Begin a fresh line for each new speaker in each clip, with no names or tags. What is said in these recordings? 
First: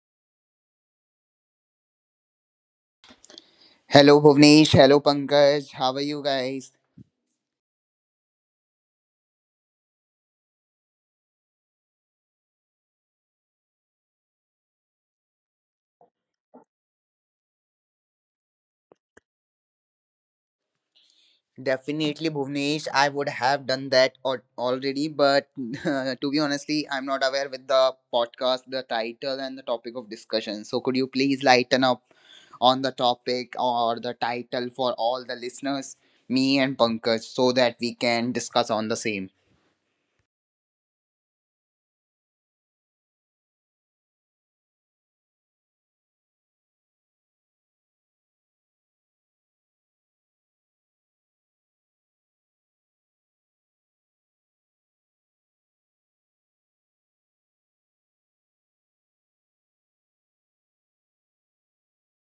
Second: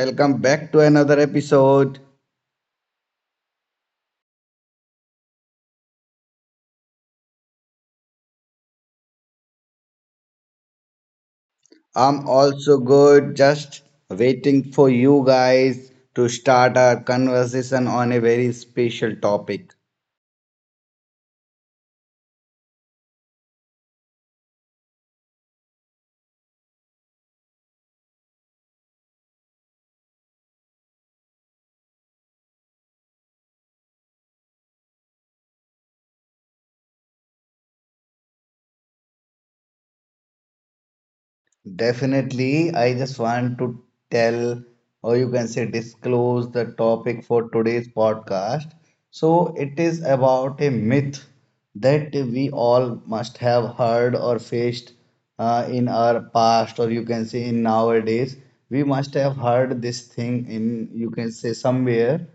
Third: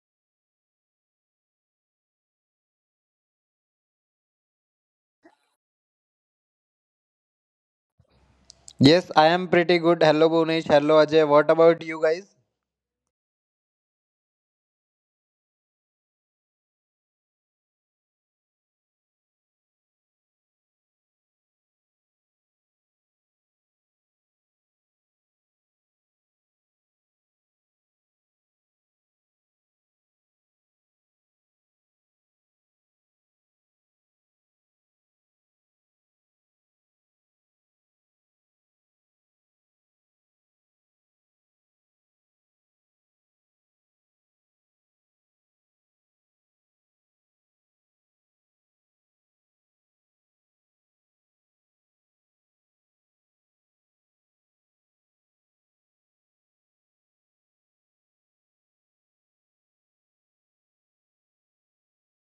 welcome back to another episode.
Hello Bhuvnesh, hello Pankaj, how are you guys?
Yes, I am pretty good. Hello, Bhunesh. Hello, Ajay. What about you guys?
I'm also good, just waiting for you guys to start our conversation on a very special topic.
Definitely Bhuvnesh, I would have done that already, but to be honestly, I'm not aware with the podcast, the title and the topic of discussion. So could you please lighten up on the topic or the title for all the listeners, me and Pankaj, so that we can discuss on the same?
Definitely, I just want to tell, or you can say disclose the topic for today's podcast. So, it is about a myth that we all must have heard or faced in our past, or you can say in nowadays. We must have heard this thing in, you can say, somewhere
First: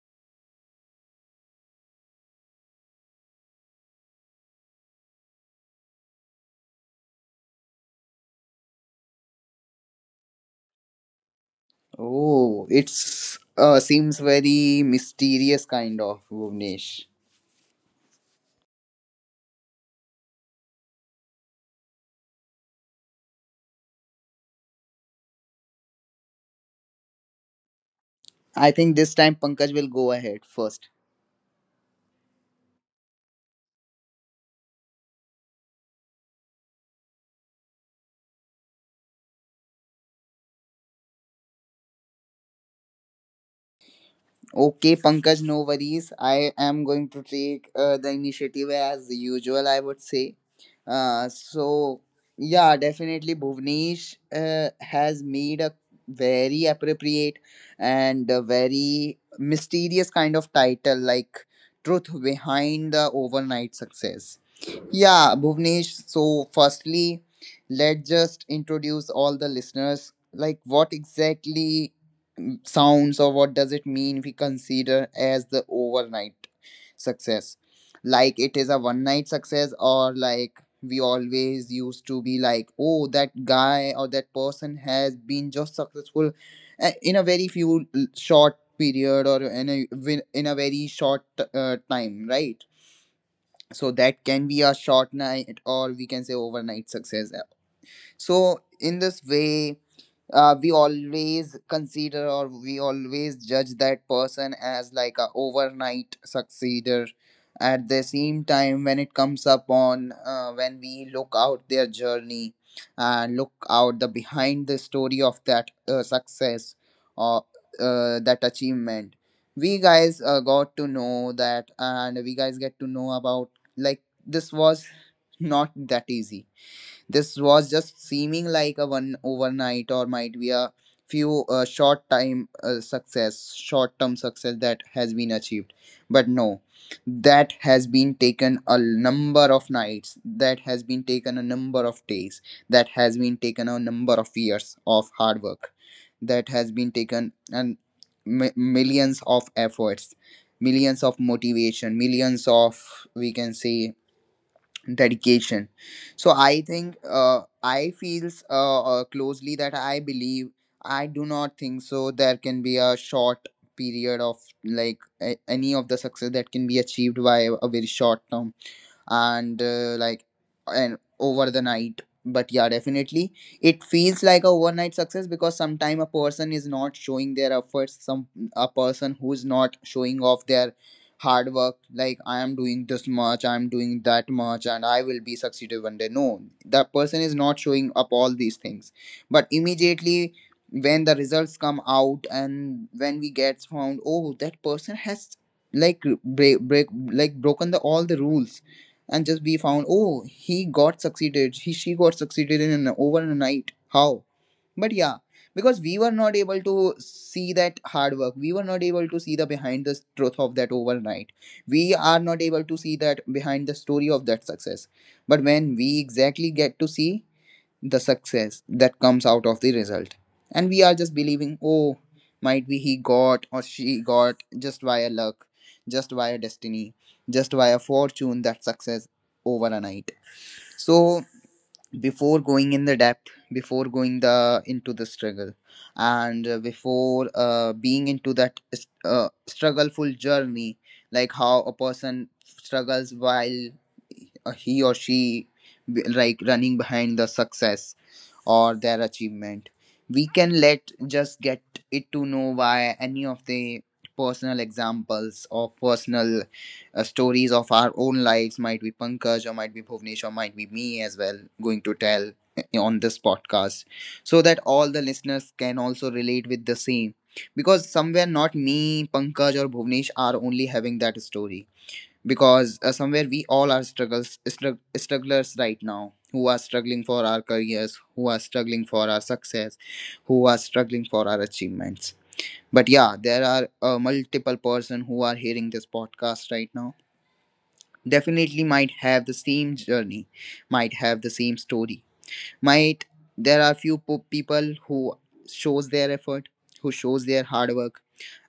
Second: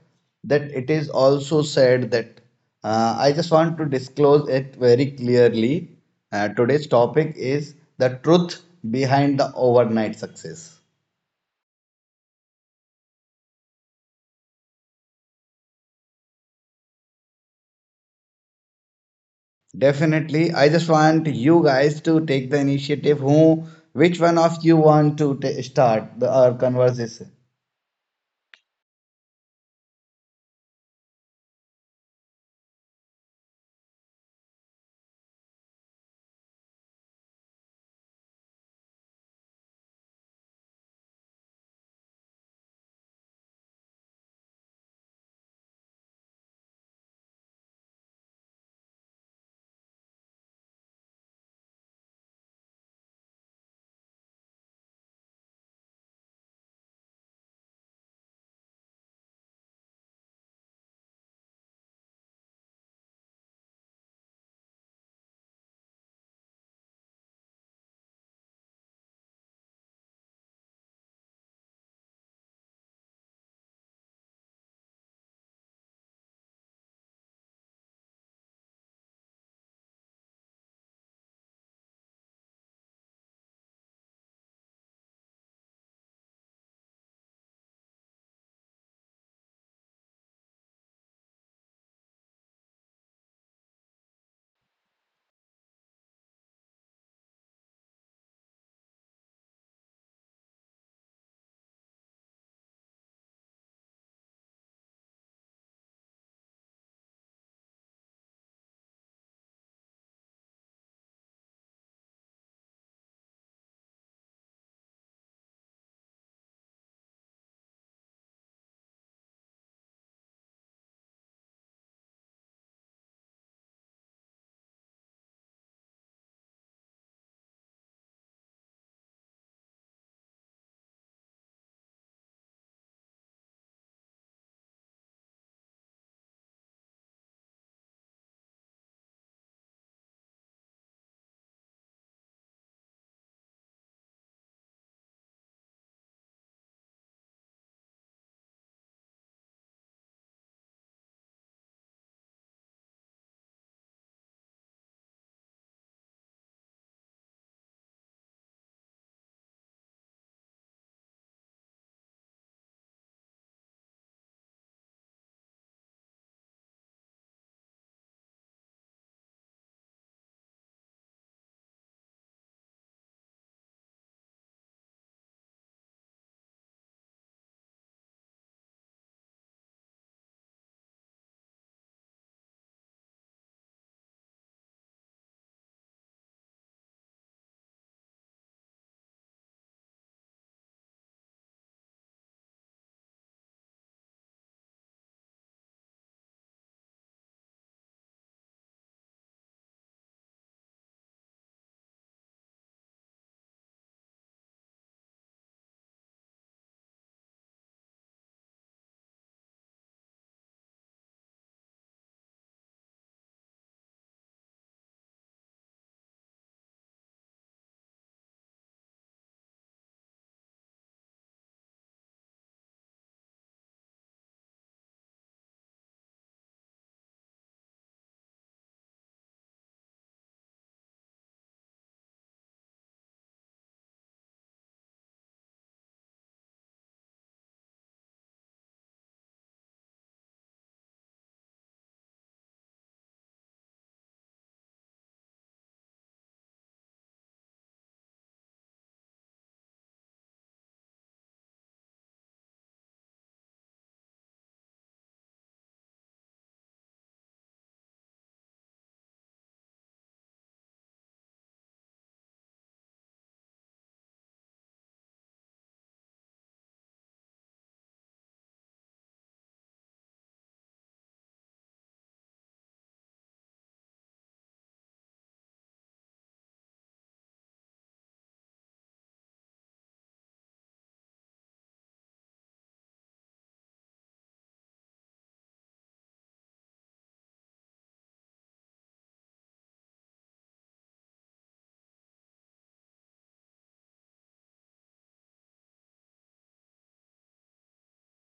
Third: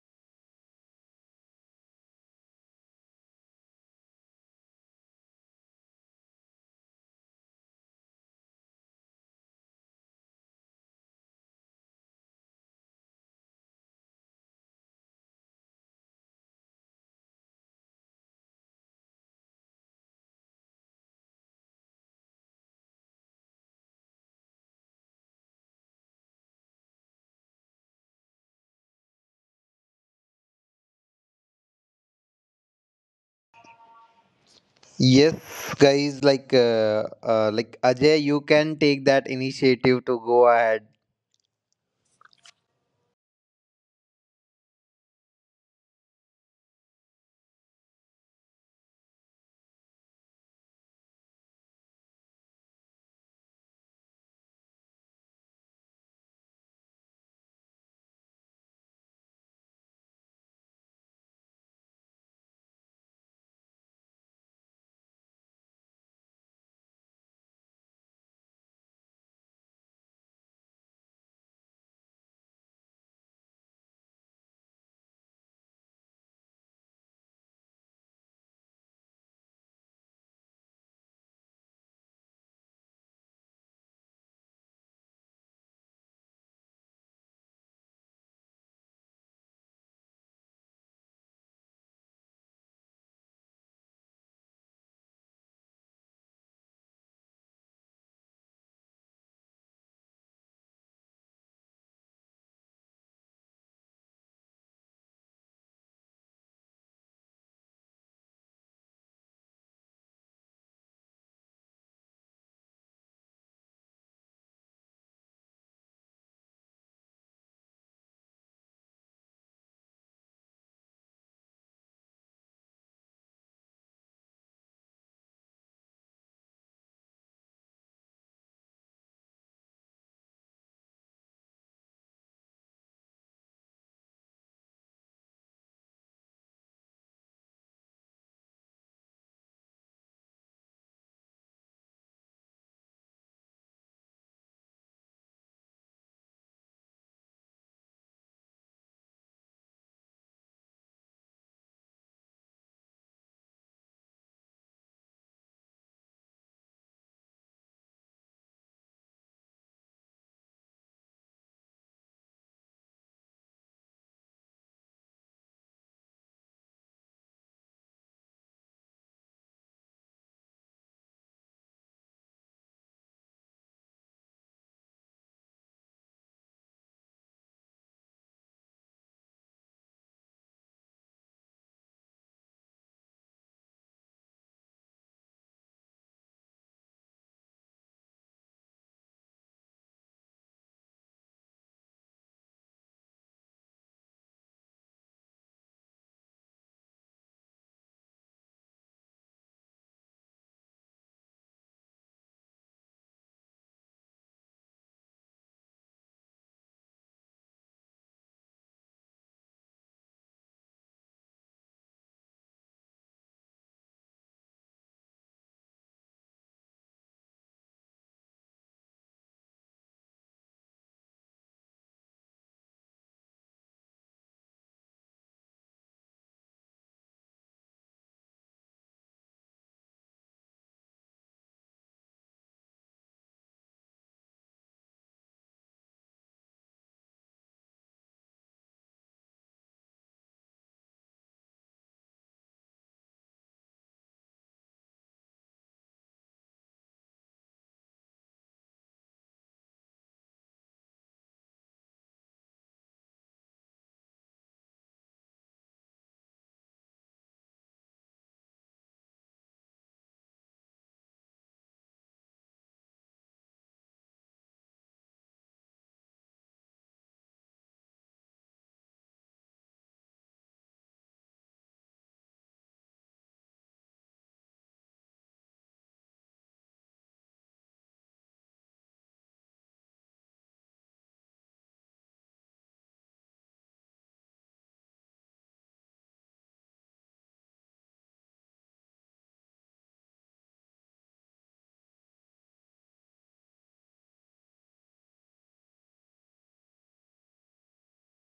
that it is also said that I just want to disclose it very clearly. Today's topic is the truth behind the overnight success.
Oh, it's seems very mysterious kind of Bhuvnesh.
Definitely, I just want you guys to take the initiative. Who, which one of you want to ta start the our conversation?
I think this time Pankaj will go ahead.
Yes, guys. Like, Ajay, you can take that initiative to go ahead.
Okay, Pankaj, no worries. I am going to take the initiative as usual, I would say. Uh, so, yeah, definitely Bhuvnesh has made a very appropriate and a very mysterious kind of title, like Truth Behind the Overnight Success. Yeah, Bhuvnesh. So, firstly, let's just introduce all the listeners. Like, what exactly sounds or what does it mean we consider as the overnight success? Like, it is a one night success, or like we always used to be like, oh, that guy or that person has been just successful in a very short period or in in a very short time, right? So that can be a short night or we can say overnight success. So in this way we always consider or we always judge that person as like a overnight succeeder. At the same time when it comes upon, on when we look out their journey and look out the behind the story of that success or that achievement, we guys got to know that, and we guys get to know about like this was not that easy. This was just seeming like a one overnight, or might be a few short time success, short term success that has been achieved. But no, that has been taken a number of nights, that has been taken a number of days, that has been taken a number of years of hard work, that has been taken, and millions of efforts, millions of motivation, millions of, we can say, dedication. So I think I feels closely that I believe I do not think so there can be a short period of like any of the success that can be achieved by a very short term and like and over the night. But yeah, definitely it feels like a overnight success because sometime a person is not showing their efforts. Some a person who's not showing off their hard work like I am doing this much, I am doing that much, and I will be succeeded one day. No, that person is not showing up all these things, but immediately when the results come out and when we get found, oh, that person has like break break like broken the all the rules and just be found, oh, he got succeeded, he she got succeeded in an overnight. How? But yeah, because we were not able to see that hard work, we were not able to see the behind the truth of that overnight, we are not able to see that behind the story of that success. But when we exactly get to see the success that comes out of the result. And we are just believing, oh, might be he got or she got just via luck, just via destiny, just via fortune that success over a night. So before going in the depth, before going the into the struggle, and before being into that struggleful journey, like how a person struggles while he or she like running behind the success or their achievement. We can let just get it to know why any of the personal examples or personal stories of our own lives, might be Pankaj or might be Bhuvnesh or might be me as well, going to tell on this podcast so that all the listeners can also relate with the same, because somewhere not me, Pankaj or Bhuvnesh are only having that story. Because somewhere we all are strugglers right now, who are struggling for our careers, who are struggling for our success, who are struggling for our achievements. But yeah, there are multiple person who are hearing this podcast right now, definitely might have the same journey, might have the same story, might. There are few people who shows their effort, who shows their hard work,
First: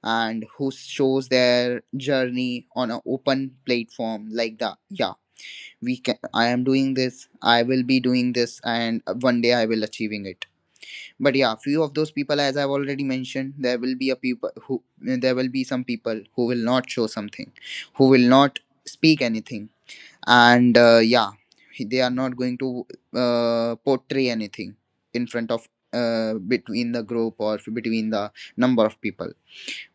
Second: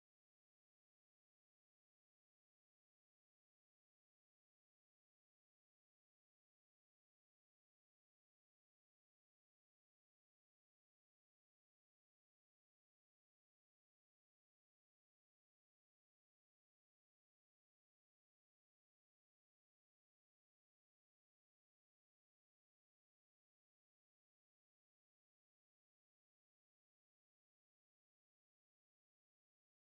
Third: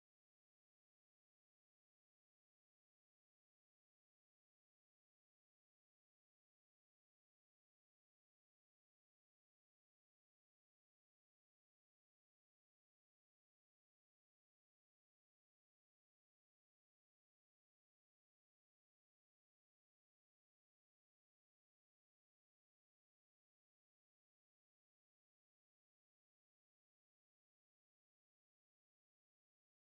and who shows their journey on an open platform like the yeah, we can, I am doing this, I will be doing this, and one day I will achieving it. But yeah, few of those people, as I've already mentioned, there will be a people who, there will be some people who will not show something, who will not speak anything, and yeah, they are not going to portray anything in front of between the group or between the number of people.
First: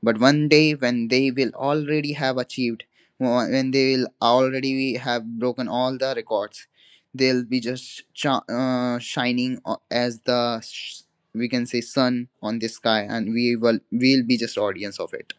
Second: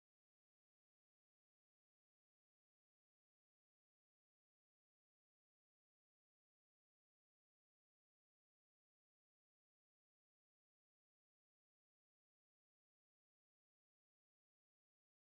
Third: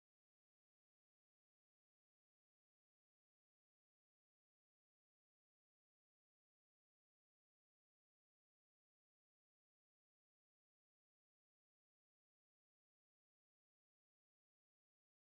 But one day, when they will already have achieved, when they will already have broken all the records, they'll be just shining as the we can say sun on the sky, and we'll be just audience of it.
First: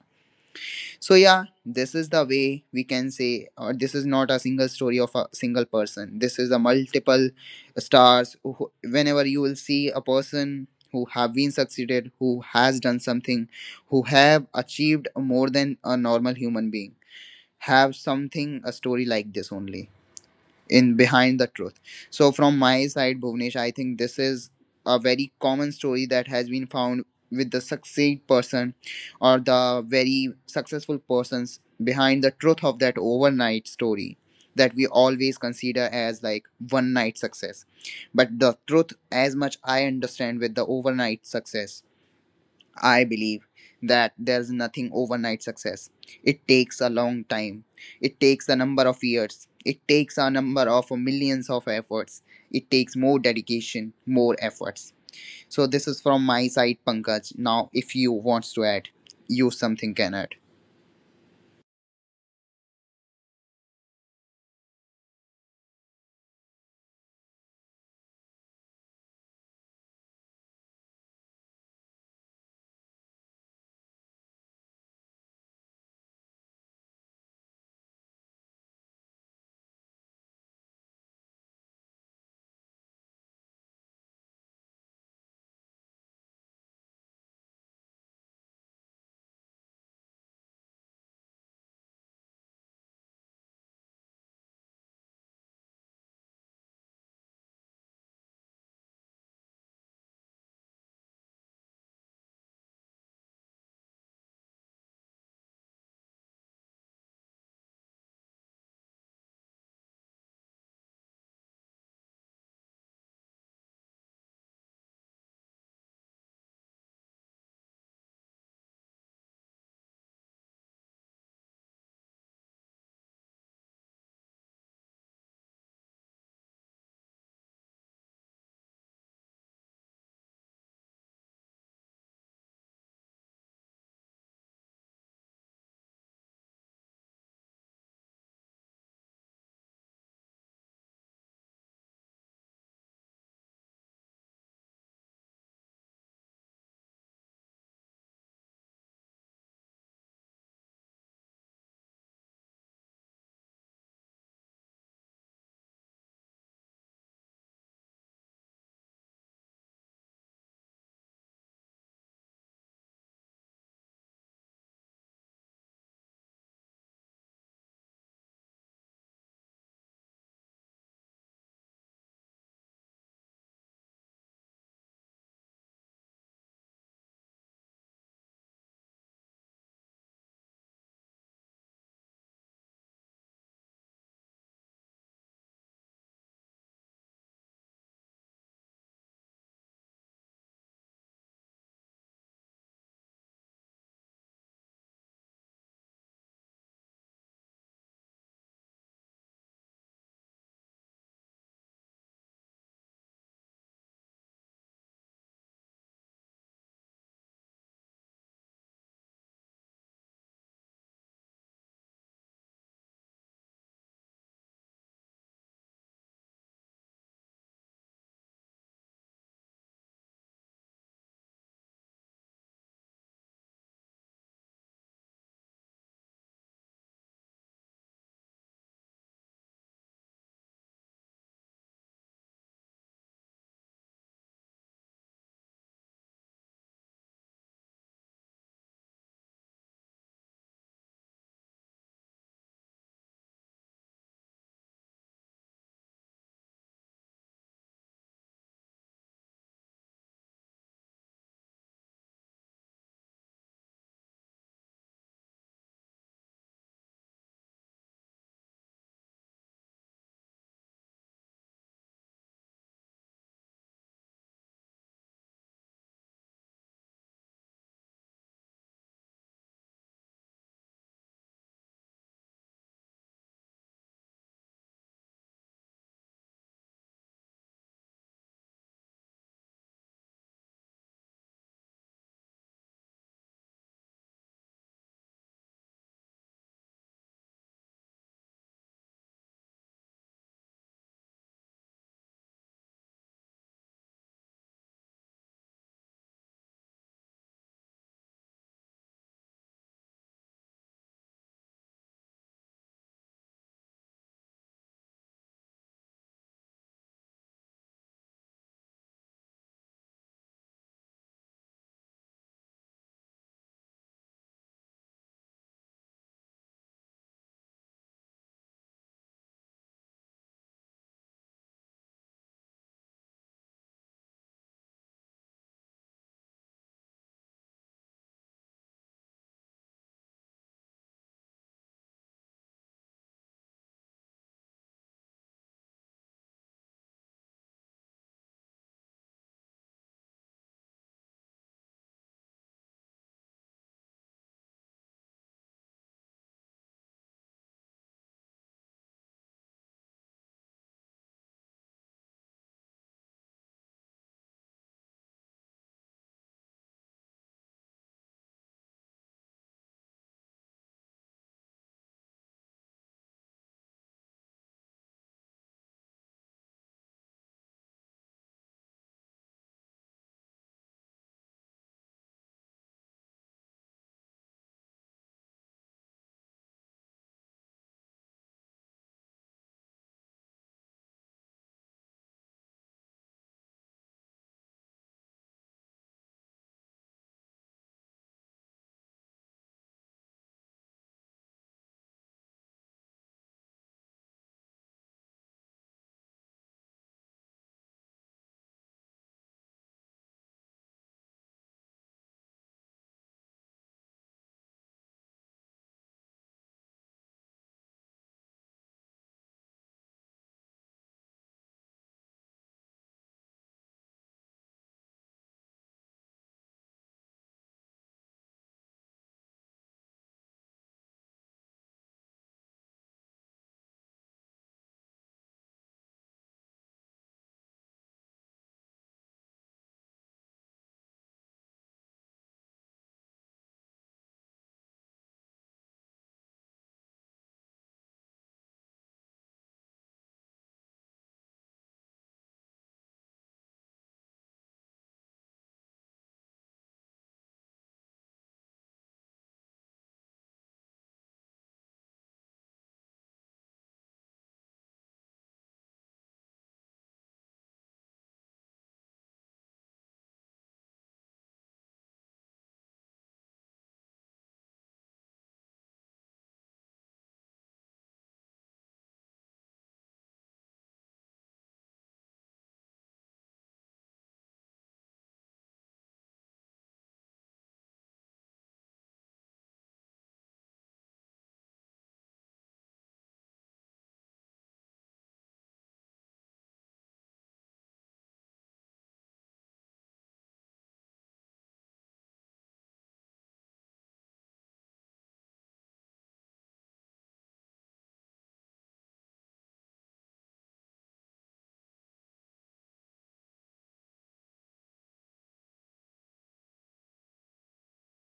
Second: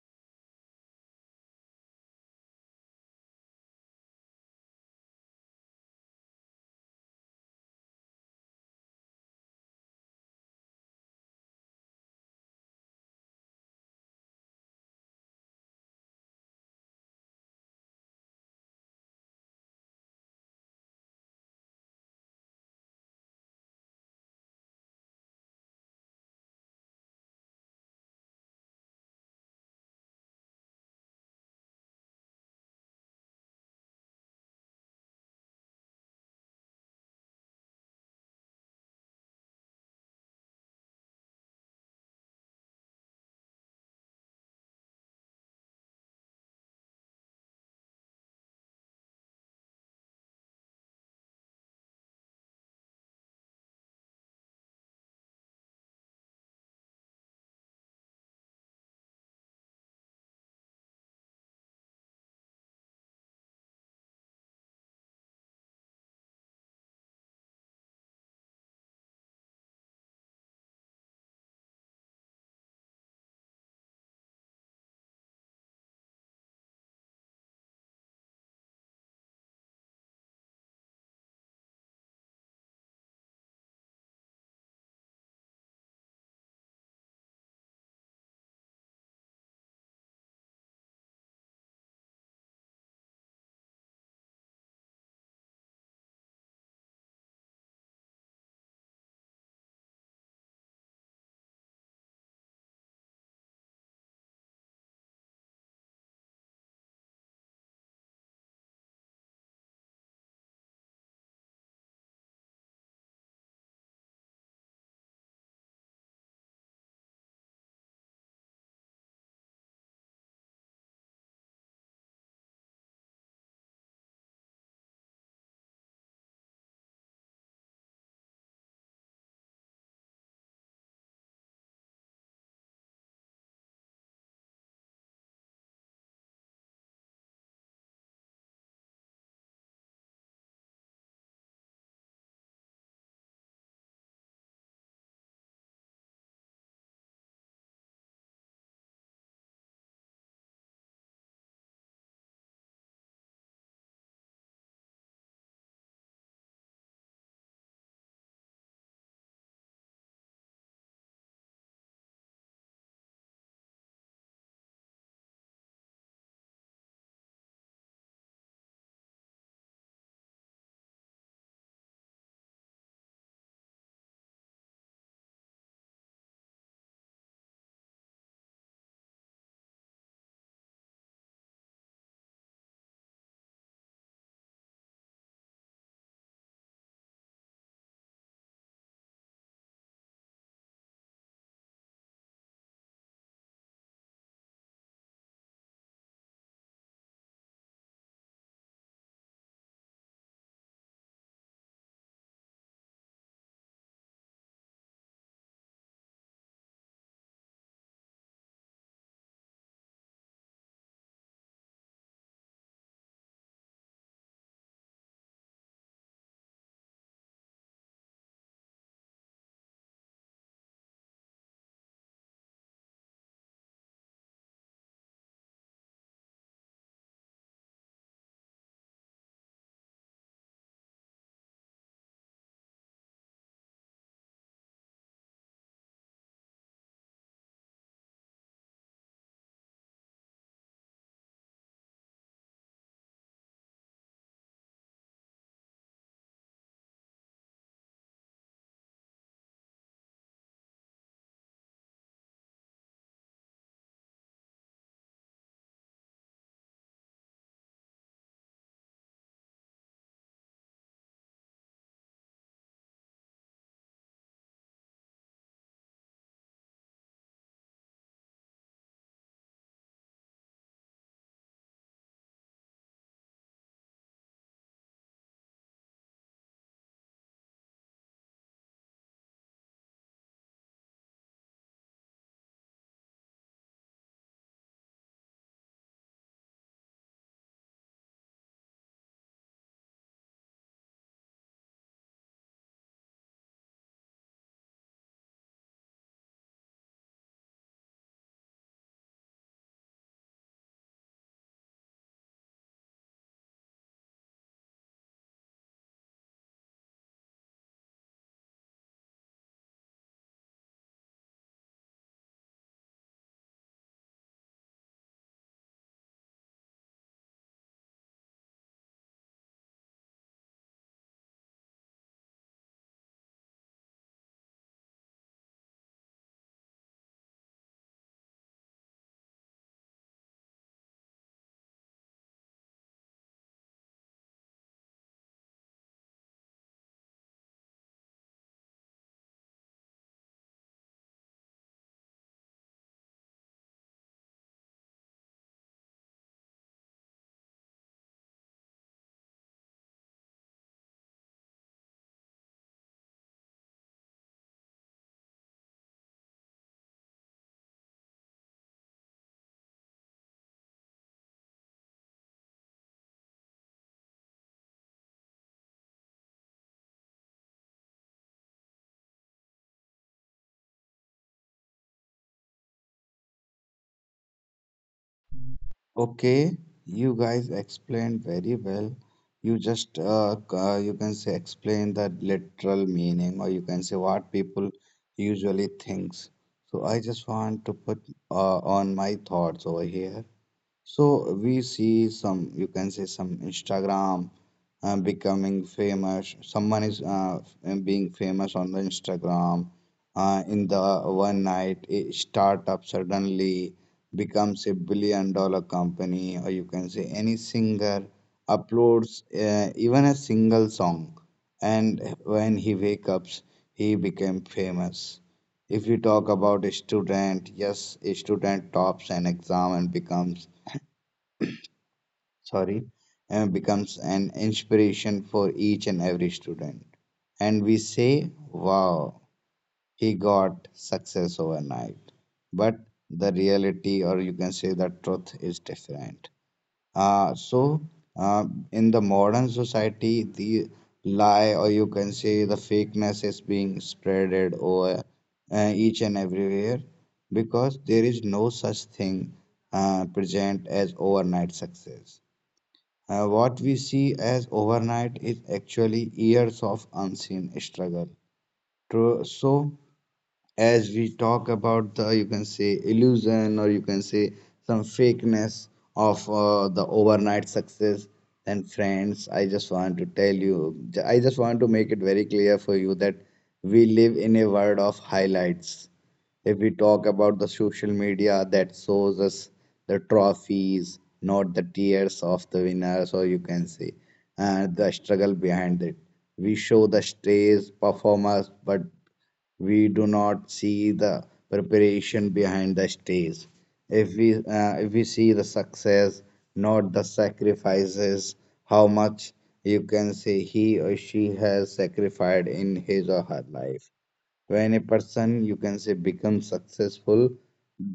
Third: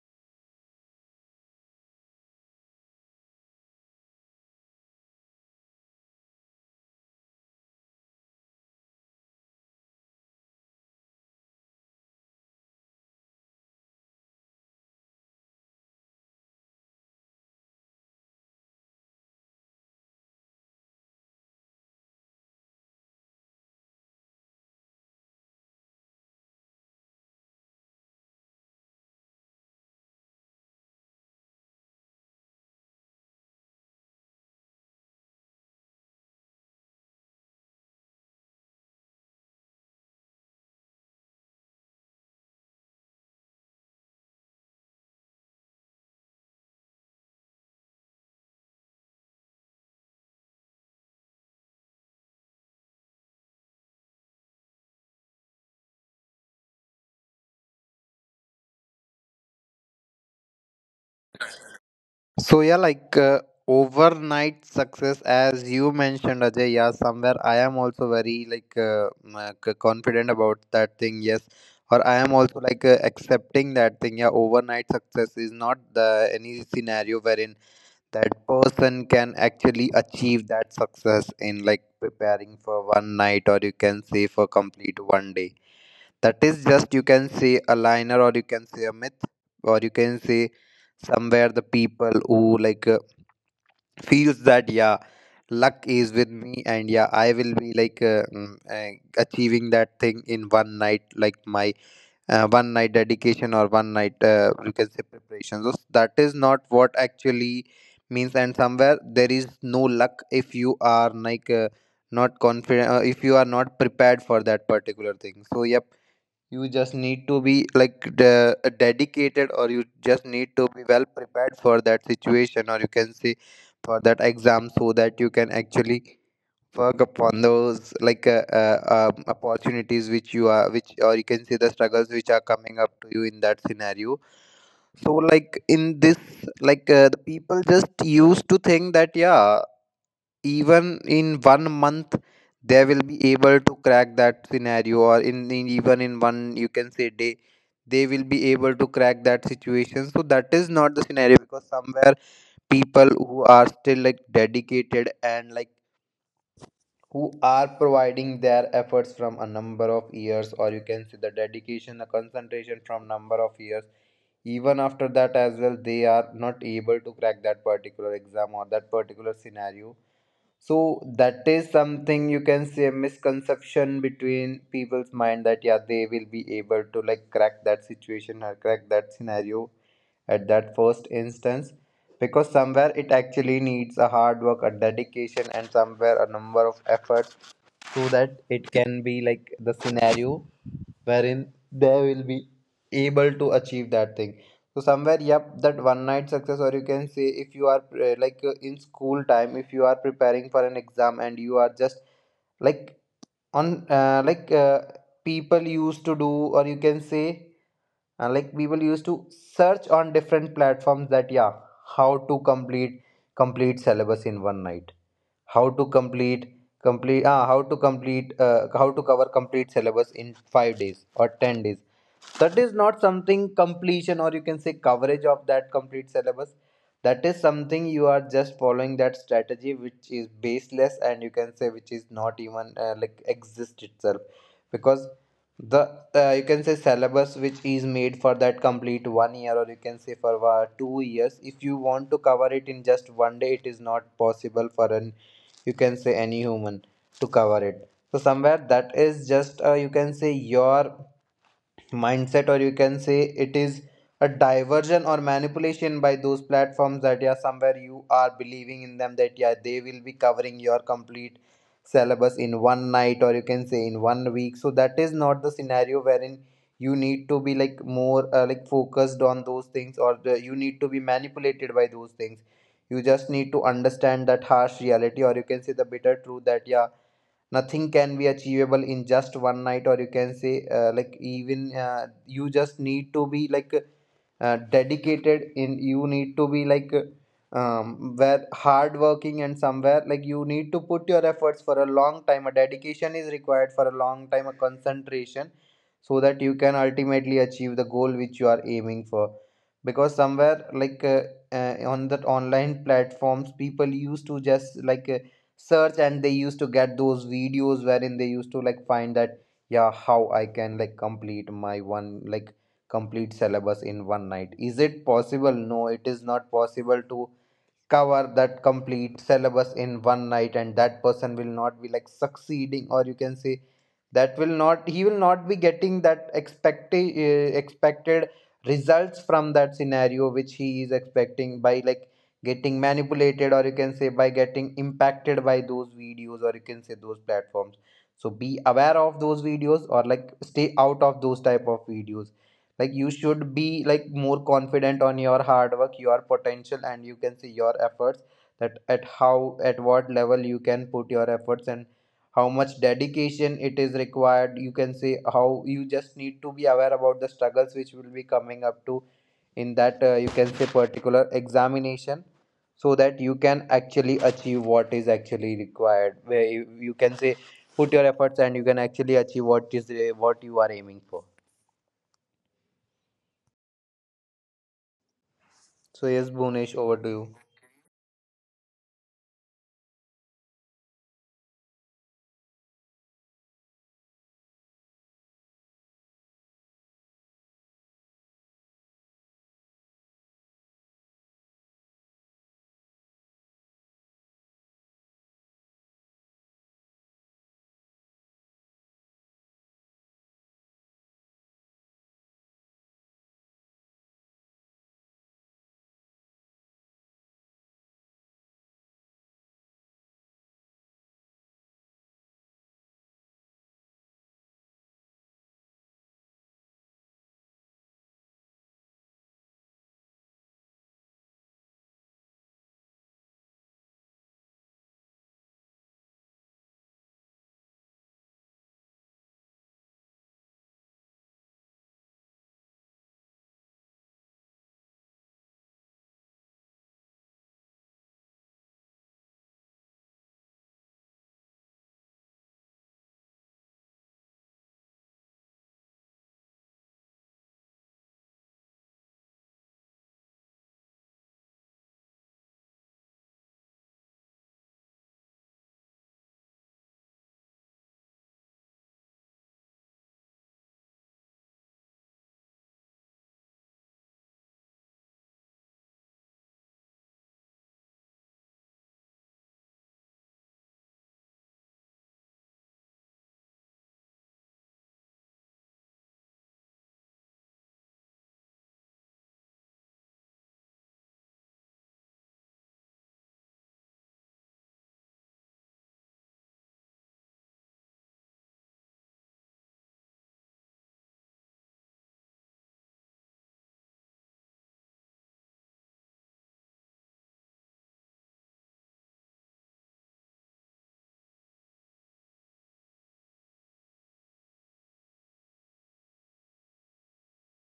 So yeah, this is the way we can say, or this is not a single story of a single person. This is a multiple stars. Whenever you will see a person who have been succeeded, who has done something, who have achieved more than a normal human being, have something a story like this only in behind the truth. So from my side, Bhuvnesh, I think this is a very common story that has been found with the succeed person or the very successful persons behind the truth of that overnight story that we always consider as like one night success. But the truth, as much I understand with the overnight success, I believe that there's nothing overnight success. It takes a long time. It takes a number of years. It takes a number of millions of efforts. It takes more dedication, more efforts. So this is from my side, Pankaj. Now, if you want to add, you something can add.
So yeah, overnight success, as you mentioned, Ajay. Yeah, somewhere I am also very confident about that thing. Yes, or I am also accepting that thing. Yeah, overnight success is not the any scenario wherein that person can actually achieve that success in like preparing for one night, or you can say for complete one day. That is just, you can say, a liner, or you can say a myth, or you can say somewhere the people who feels that yeah, luck is with me, and yeah, I will be uh, achieving that thing in one night, like my one night dedication or one night you can say preparation. So that is not what actually means, and somewhere there is no luck if you are not confident, if you are not prepared for that particular thing. So yep, you just need to be like dedicated, or you just need to be well prepared for that situation, or you can say for that exam, so that you can actually work upon those opportunities which you are which or you can say the struggles which are coming up to you in that scenario. So like in this, the people just used to think that yeah, even in one month they will be able to crack that scenario, or in even in one, you can say, day, they will be able to crack that situation. So that is not the scenario because somewhere people who are still like dedicated and like who are providing their efforts from a number of years, or you can see the dedication, the concentration, from number of years, even after that as well, they are not able to crack that particular exam or that particular scenario. So that is something you can say a misconception between people's mind, that yeah, they will be able to like crack that situation or crack that scenario at that first instance, because somewhere it actually needs a hard work, a dedication, and somewhere a number of efforts, so that it can be like the scenario wherein they will be able to achieve that thing. So somewhere yep, that one night success, or you can say, if you are in school time, if you are preparing for an exam, and you are just like on like people used to do, or you can say, like people used to search on different platforms that yeah, how to complete syllabus in one night, how to complete complete ah, how to complete how to cover complete syllabus in 5 days or 10 days. That is not something completion, or you can say, coverage of that complete syllabus. That is something you are just following that strategy which is baseless, and you can say which is not even like exist itself, because the you can say syllabus which is made for that complete one year, or you can say for 2 years, if you want to cover it in just one day, it is not possible for an you can say any human to cover it. So somewhere that is just you can say your mindset, or you can say it is a diversion or manipulation by those platforms, that yeah, somewhere you are believing in them that yeah, they will be covering your complete syllabus in one night, or you can say in one week. So that is not the scenario wherein you need to be like more like focused on those things, you need to be manipulated by those things. You just need to understand that harsh reality, or you can say the bitter truth, that yeah, nothing can be achievable in just one night, or you can say like even you just need to be like dedicated in You need to be where hardworking, and somewhere like, you need to put your efforts for a long time, a dedication is required for a long time, a concentration, so that you can ultimately achieve the goal which you are aiming for. Because somewhere on that online platforms, people used to just search, and they used to get those videos wherein they used to like find that yeah, how I can like complete my one like complete syllabus in one night. Is it possible? No, it is not possible to cover that complete syllabus in one night, and that person will not be like succeeding, or you can say, that will not he will not be getting that expected results from that scenario which he is expecting by like getting manipulated, or you can say by getting impacted by those videos, or you can say those platforms. So be aware of those videos, or like stay out of those type of videos. Like, you should be like more confident on your hard work, your potential, and you can see your efforts, that at what level you can put your efforts, and how much dedication it is required. You can say how you just need to be aware about the struggles which will be coming up to in that you can say particular examination, so that you can actually achieve what is actually required, where you can say put your efforts, and you can actually achieve what you are aiming for. So yes,
Okay,
Bhunesh, over to
you
you.
guys explained very well. You just you can say explain the literal meaning, or you can say what people usually thinks. So I just want to put on my thoughts over here. So we see some, you can say, some Instagram becoming famous. Someone is being famous on the Instagram. In the one night, a startup suddenly becomes a billion dollar company, or you can say any singer uploads even a single song, and when he wakes up, he became famous. If we talk about a student, yes, a student tops an exam and becomes, sorry, and becomes an inspiration for each and every student. And we say, wow, he got success overnight. But the reality, or you can say the truth, is different. Uh, so, uh, in the modern society, the lie, or you can say the fakeness, is being spreaded over each and everywhere, because there is no such thing present as overnight success. What we see as overnight is actually years of unseen struggle. True. So as we talk about the, you can say, illusion, or you can say some fakeness of the overnight success, then friends, I just want to tell you, I just want to make it very clear for you that we live in a world of highlights. If we talk about the social media, that shows us the trophies, not the tears of the winners, or you can say and the struggle behind it. We show the stage performers, but we do not see the preparation behind the stage. If we see the success, not the sacrifices, how much, you can say, he or she has sacrificed in his or her life. When a person, you can say, becomes successful,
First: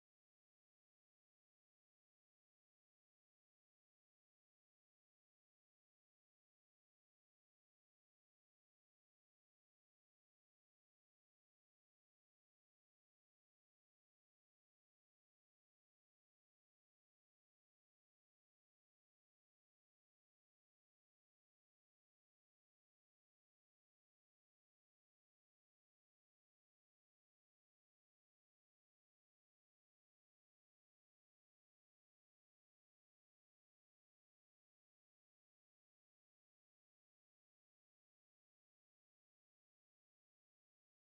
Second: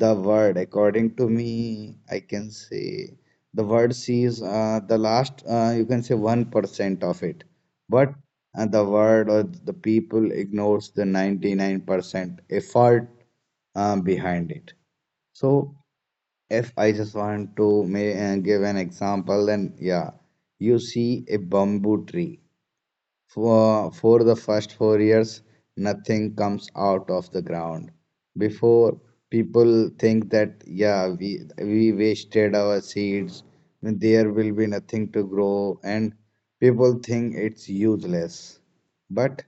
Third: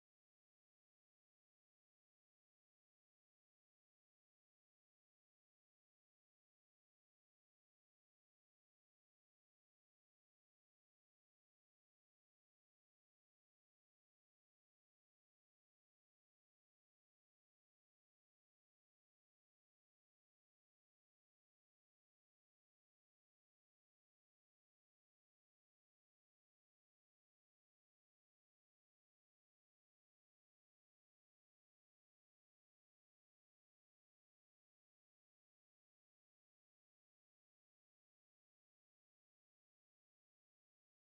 the word, according to me, I can say the word sees the last, you can say, 1% of it, but the word or the people ignores the 99% effort behind it. So if I just want to give an example, then yeah, you see a bamboo tree. For the first 4 years, nothing comes out of the ground. Before people think that, yeah, we wasted our seeds, there will be nothing to grow, and people think it's useless. But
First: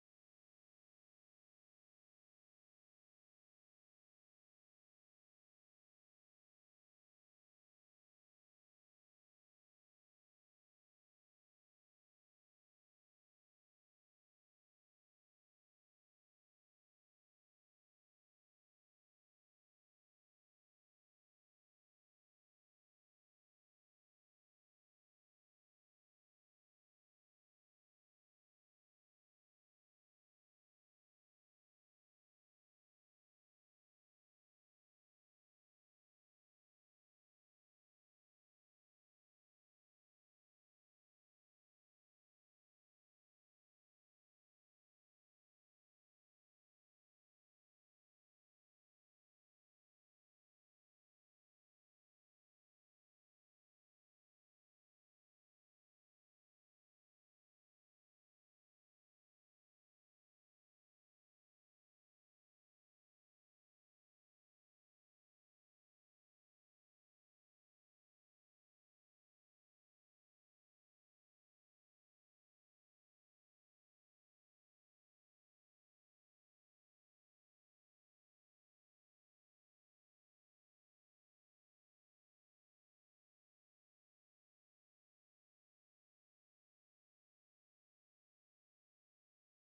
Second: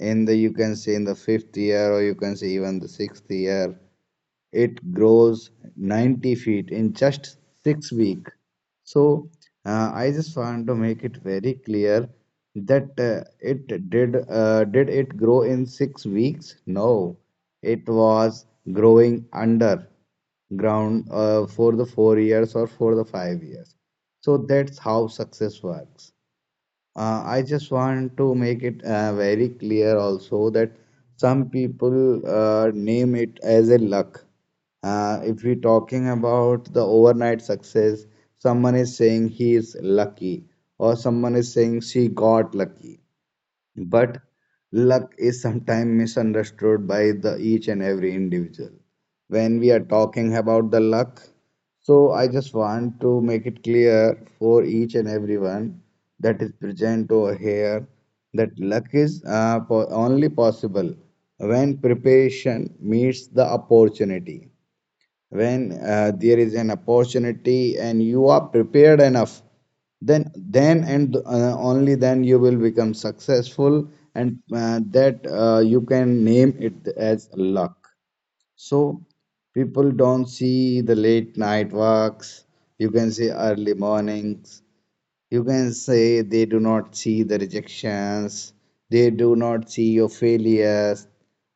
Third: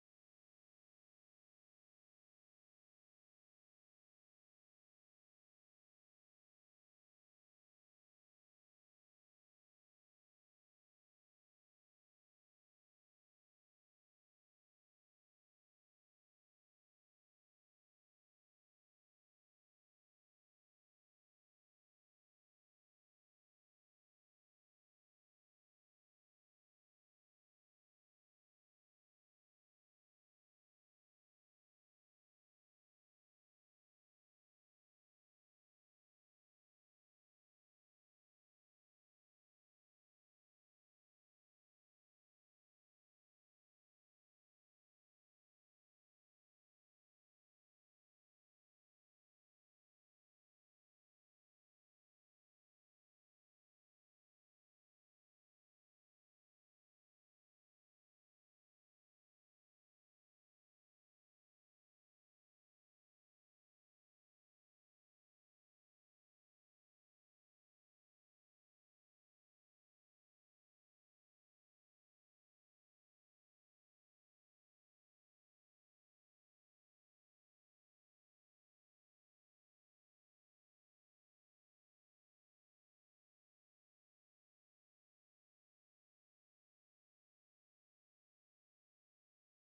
in the, you can say, in the fifth year, or you can say even the sixth year, it grows 90 feet in just 6 weeks. So I just want to make it very clear that it did it grow in 6 weeks? No, it was growing under ground for the 4 years or for the 5 years. So that's how success works. I just want to make it very clear also that some people name it as a luck. If we're talking about the overnight success, someone is saying he is lucky, or someone is saying she got lucky. But luck is sometimes misunderstood by the each and every individual. When we are talking about the luck, so I just want to make it clear for each and everyone that is present over here, that luck is only possible when preparation meets the opportunity. When there is an opportunity and you are prepared enough, then and only then you will become successful, and that you can name it as luck. So people don't see the late night works; you can see early mornings. You can say they do not see the rejections, they do not see your failures,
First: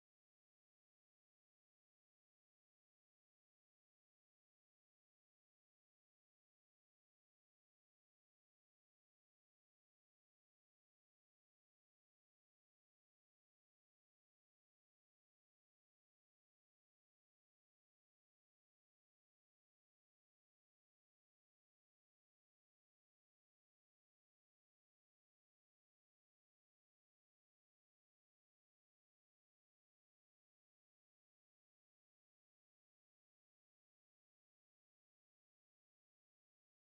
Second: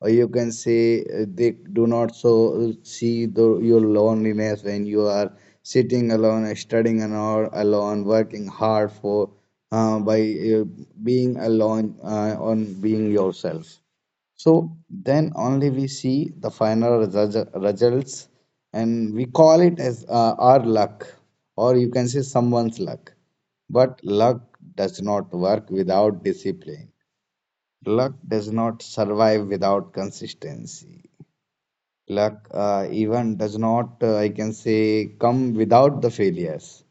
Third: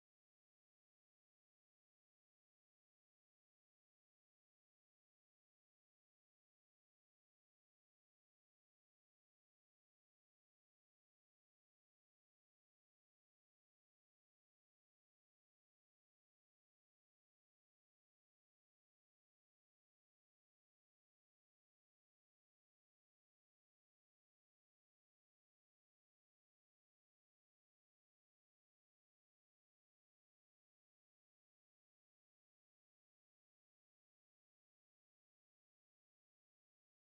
or you can say they do not so see the, your loneliness when you are sitting alone, studying alone, alone, working hard for by uh, being alone, on being yourself. So then only we see the results, and we call it as our luck, or you can say someone's luck. But luck does not work without discipline. Luck does not survive without consistency. Luck even does not, I can say, come without the failures.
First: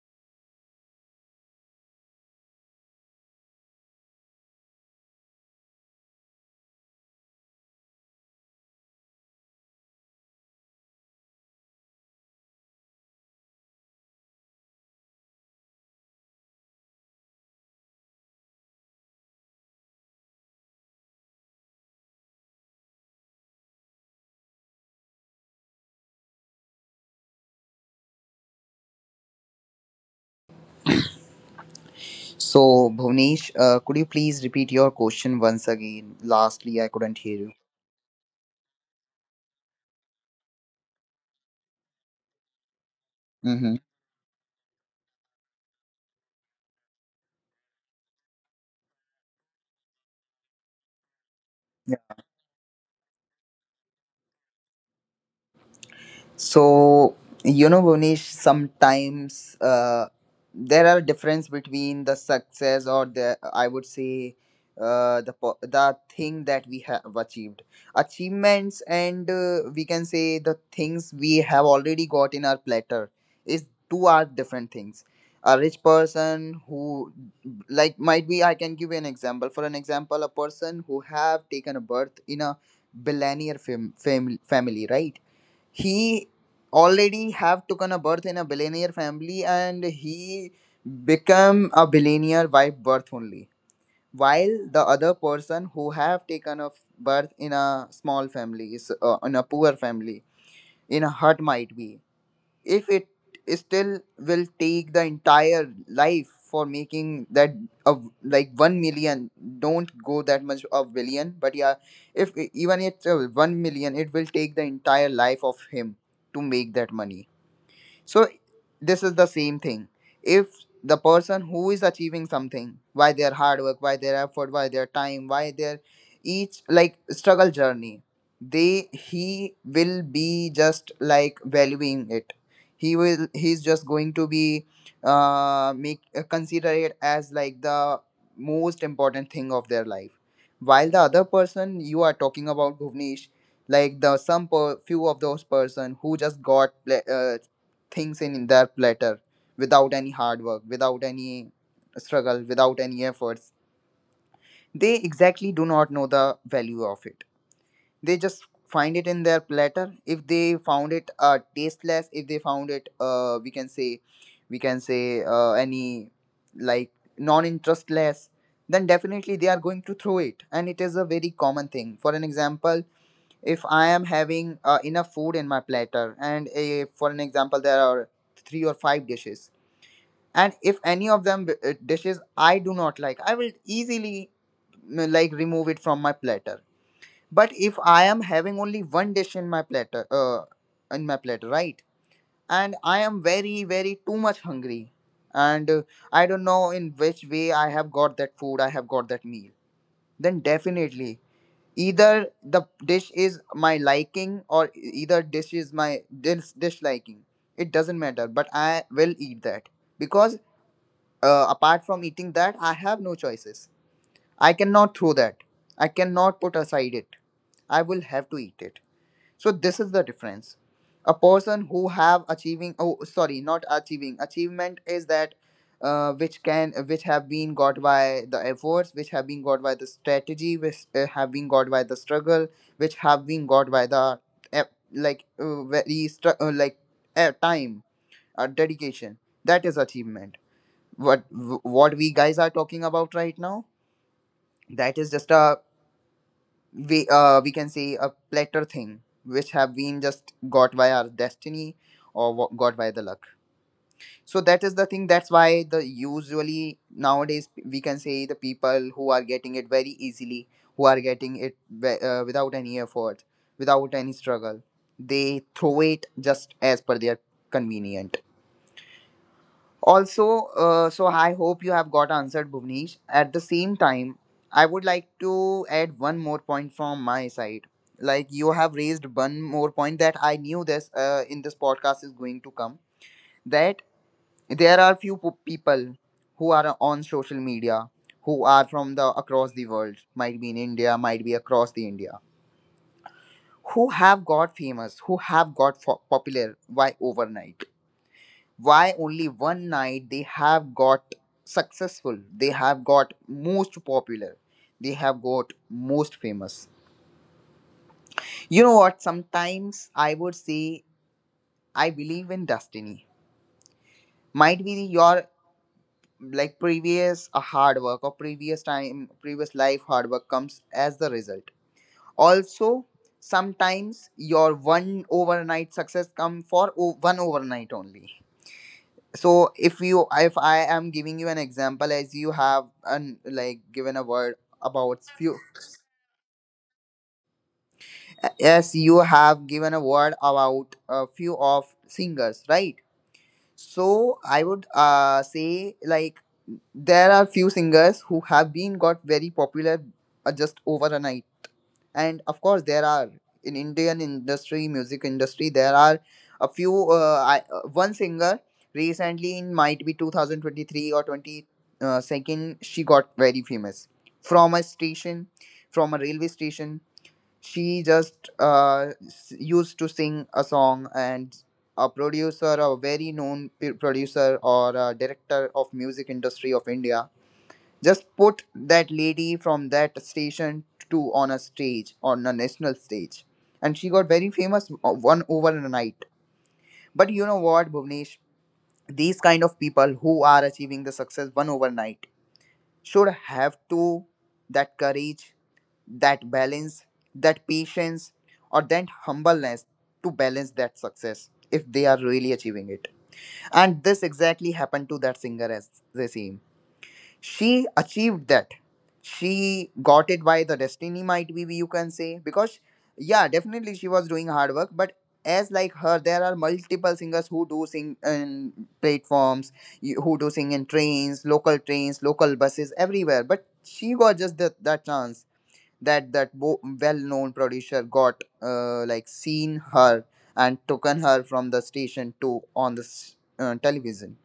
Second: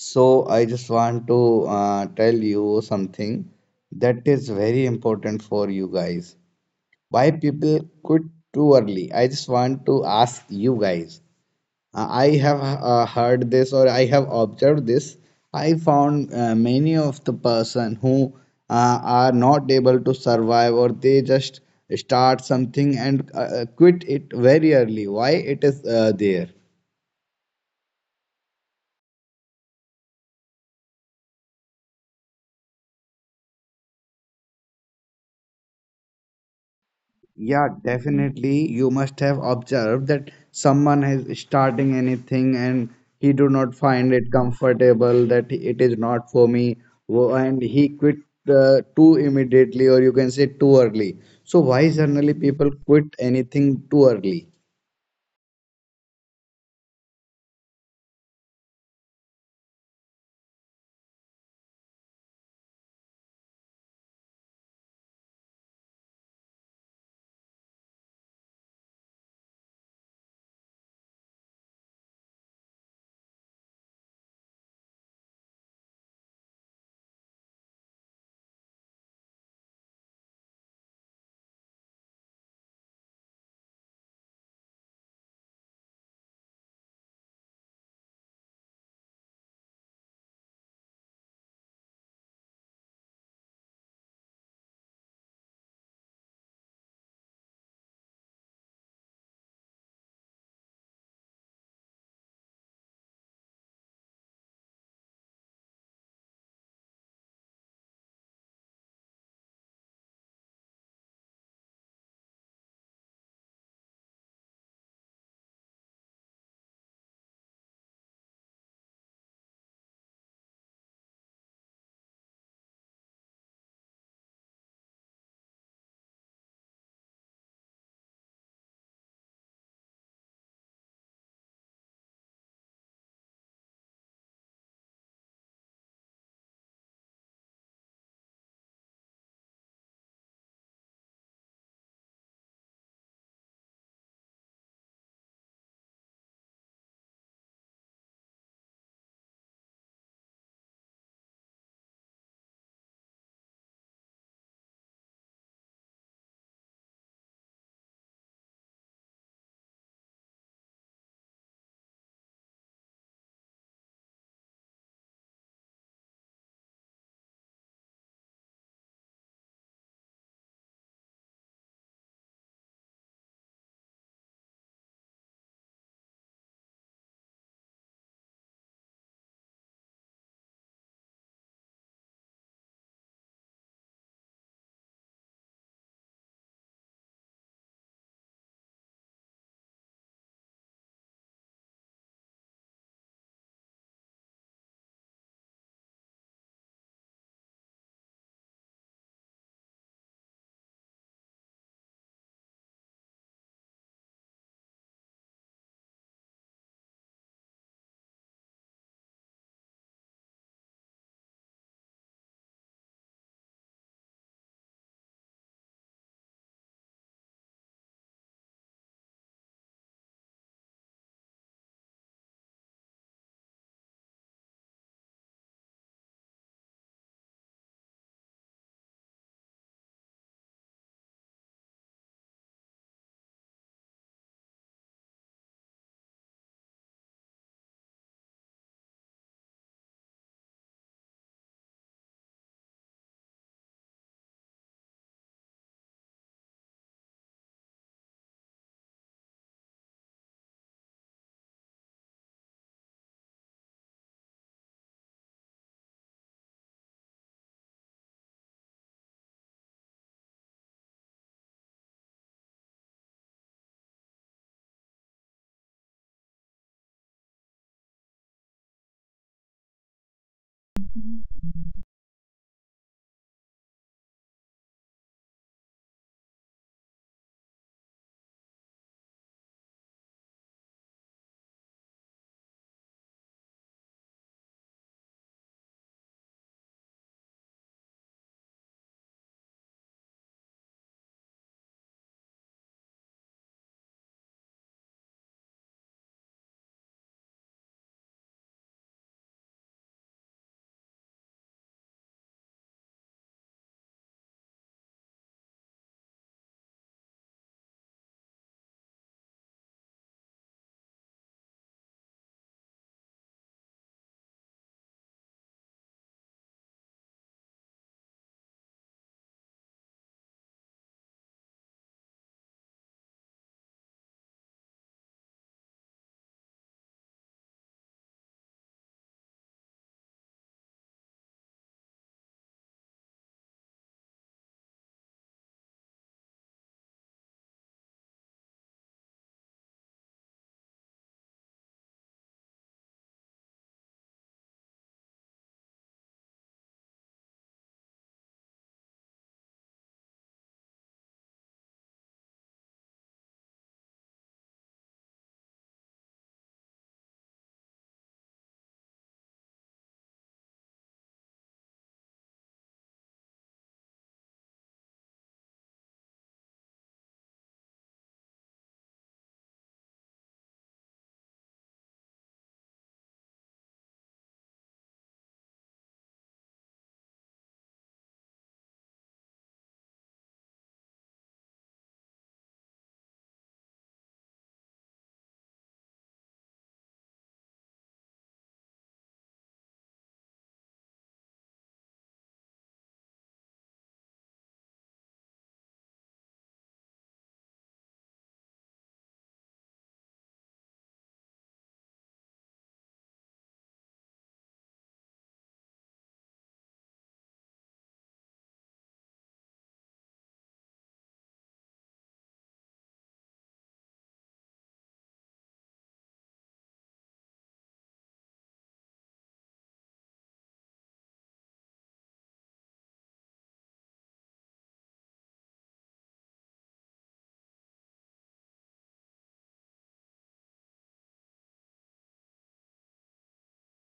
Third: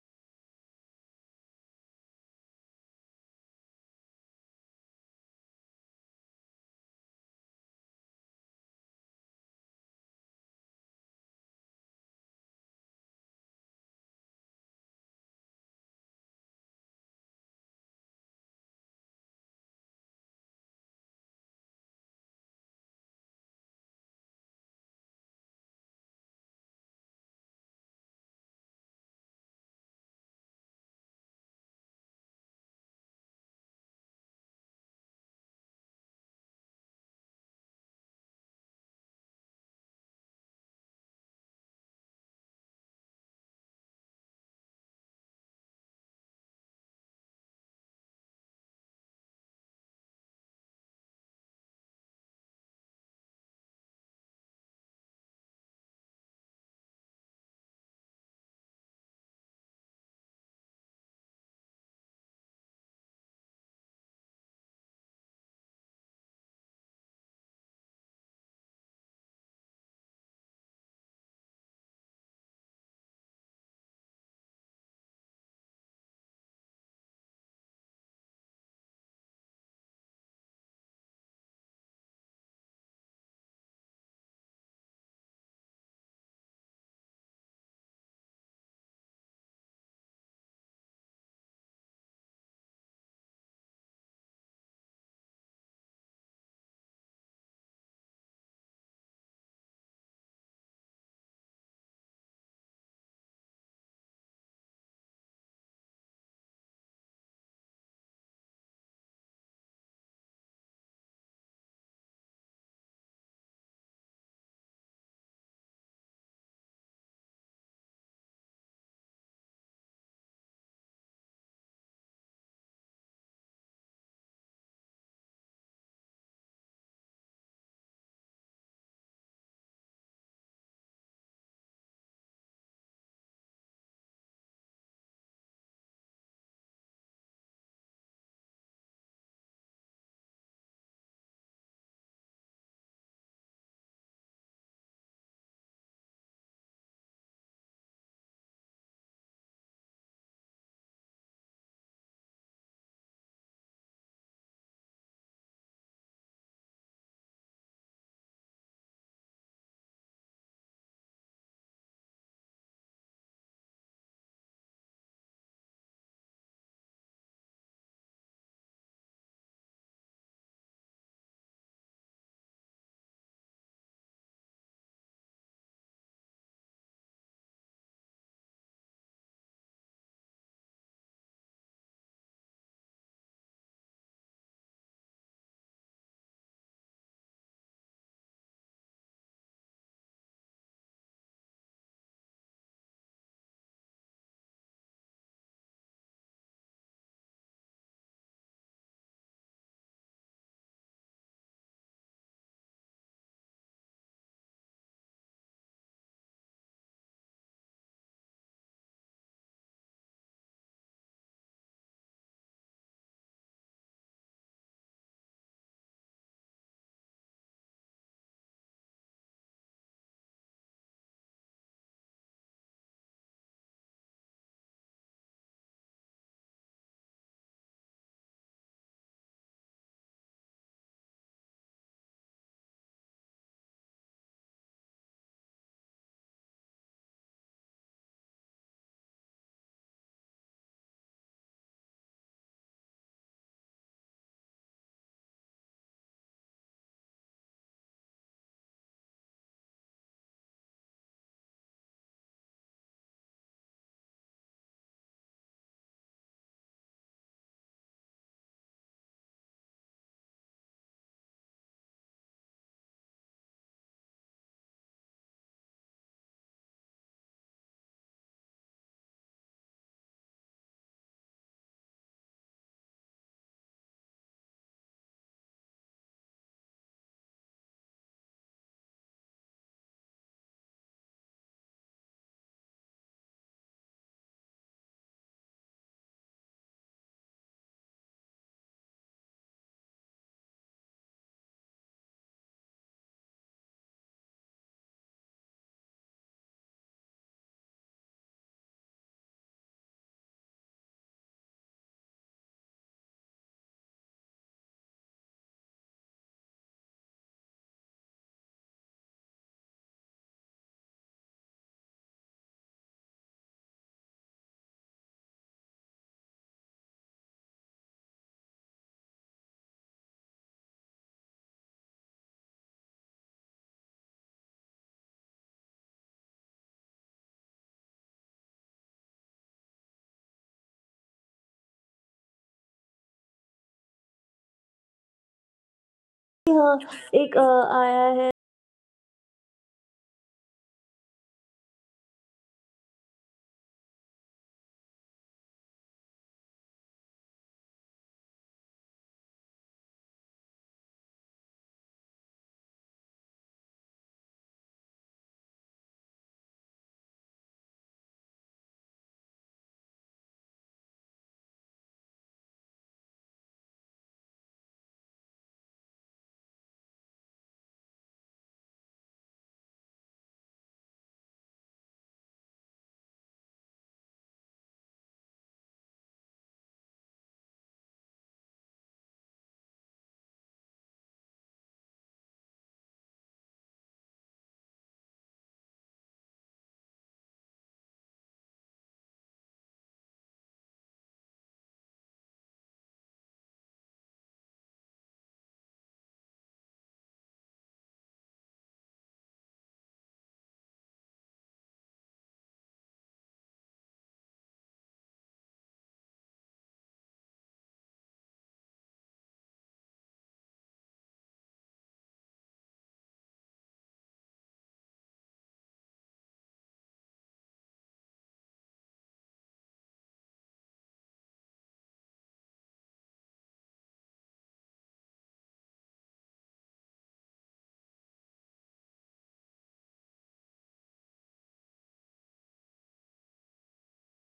So I just want to tell you something that is very important for you guys. Why people quit too early? I just want to ask you guys. I have heard this, or I have observed this. I found many of the person who are not able to survive, or they just start something and quit it very early. Why it is there?
So Bhuvnesh, could you please repeat your question once again? Lastly, I couldn't hear you.
Yeah, definitely. You must have observed that someone is starting anything and he do not
Mm-hmm.
find it comfortable, that it is not for me, and he quit too immediately, or you can say too early. So why generally people quit anything too early?
So, you know, Bonish, sometimes there are difference between the success or the, I would say, the thing that we have achieved, achievements, and we can say the things we have already got in our platter is two are different things. A rich person who like might be, I can give you an example. For an example, a person who have taken a birth in a billionaire family, right? He already have taken a birth in a billionaire family, and he become a billionaire by birth only. While the other person who have taken a birth in a small family is in a poor family in a hut might be, if it still will take the entire life for making that of like 1 million, don't go that much of billion. But yeah, if even it's a 1 million, it will take the entire life of him to make that money. So this is the same thing. If the person who is achieving something by their hard work, by their effort, by their time, by their each like struggle journey, they he will be just like valuing it. He's just going to be make consider it as like the most important thing of their life. While the other person you are talking about, Bhuvnesh, like the few of those person who just got things in their platter without any hard work, without any struggle, without any efforts. They exactly do not know the value of it. They just find it in their platter. If they found it tasteless, if they found it, we can say any like non-interestless, then definitely they are going to throw it, and it is a very common thing. For an example, if I am having enough food in my platter, and for an example, there are three or five dishes, and if any of them dishes I do not like, I will easily like remove it from my platter. But if I am having only one dish in my platter right, and I am very too much hungry, and I don't know in which way I have got that food, I have got that meal, then definitely either the dish is my liking, or either dish is my disliking. It doesn't matter, but I will eat that, because apart from eating that, I have no choices. I cannot throw that. I cannot put aside it. I will have to eat it. So this is the difference. A person who have achieving, oh sorry, not achieving, achievement is that which can, which have been got by the efforts, which have been got by the strategy, which have been got by the struggle, which have been got by the eh, like very like time, dedication. That is achievement. What what we guys are talking about right now, that is just a, we can say, a platter thing which have been just got by our destiny, or what got by the luck. So that is the thing. That's why the usually nowadays we can say the people who are getting it very easily, who are getting it without any effort, without any struggle, they throw it just as per their convenient. Also, so I hope you have got answered, Bhuvnesh. At the same time, I would like to add one more point from my side. Like you have raised one more point that I knew this in this podcast is going to come. That there are people who are on social media, who are from the across the world, might be in India, might be across the India, who have got famous, who have got popular by overnight. Why only one night they have got successful, they have got most popular, they have got most famous. You know what, sometimes I would say I believe in destiny. Might be your like previous hard work, or previous time, previous life hard work comes as the result also. Sometimes your one overnight success come for one overnight only. So if you if I am giving you an example, as you have an like given a word about few.
Yeah, एक अ, आया है।
Yes, you have given a word about a few of singers, right? So I would say, like, there are few singers who have been got very popular, just overnight. And of course there are, in Indian industry, music industry, there are a few one singer recently in, might be 2023 or 20, second, she got very famous. From a station, from a railway station, she just used to sing a song. And a producer, a very known producer, or a director of music industry of India, just put that lady from that station to on a stage, on a national stage. And she got very famous one overnight. But you know what, Bhuvnesh? These kind of people who are achieving the success one overnight should have to that courage, that balance, that patience, or that humbleness to balance that success, if they are really achieving it. And this exactly happened to that singer as the same. She achieved that, she got it by the destiny, might be, you can say, because yeah, definitely she was doing hard work, but as like her there are multiple singers who do sing in platforms, who do sing in trains, local trains, local buses, everywhere, but she got just that, that chance, that that well-known producer got like seen her and taken her from the station to on the television.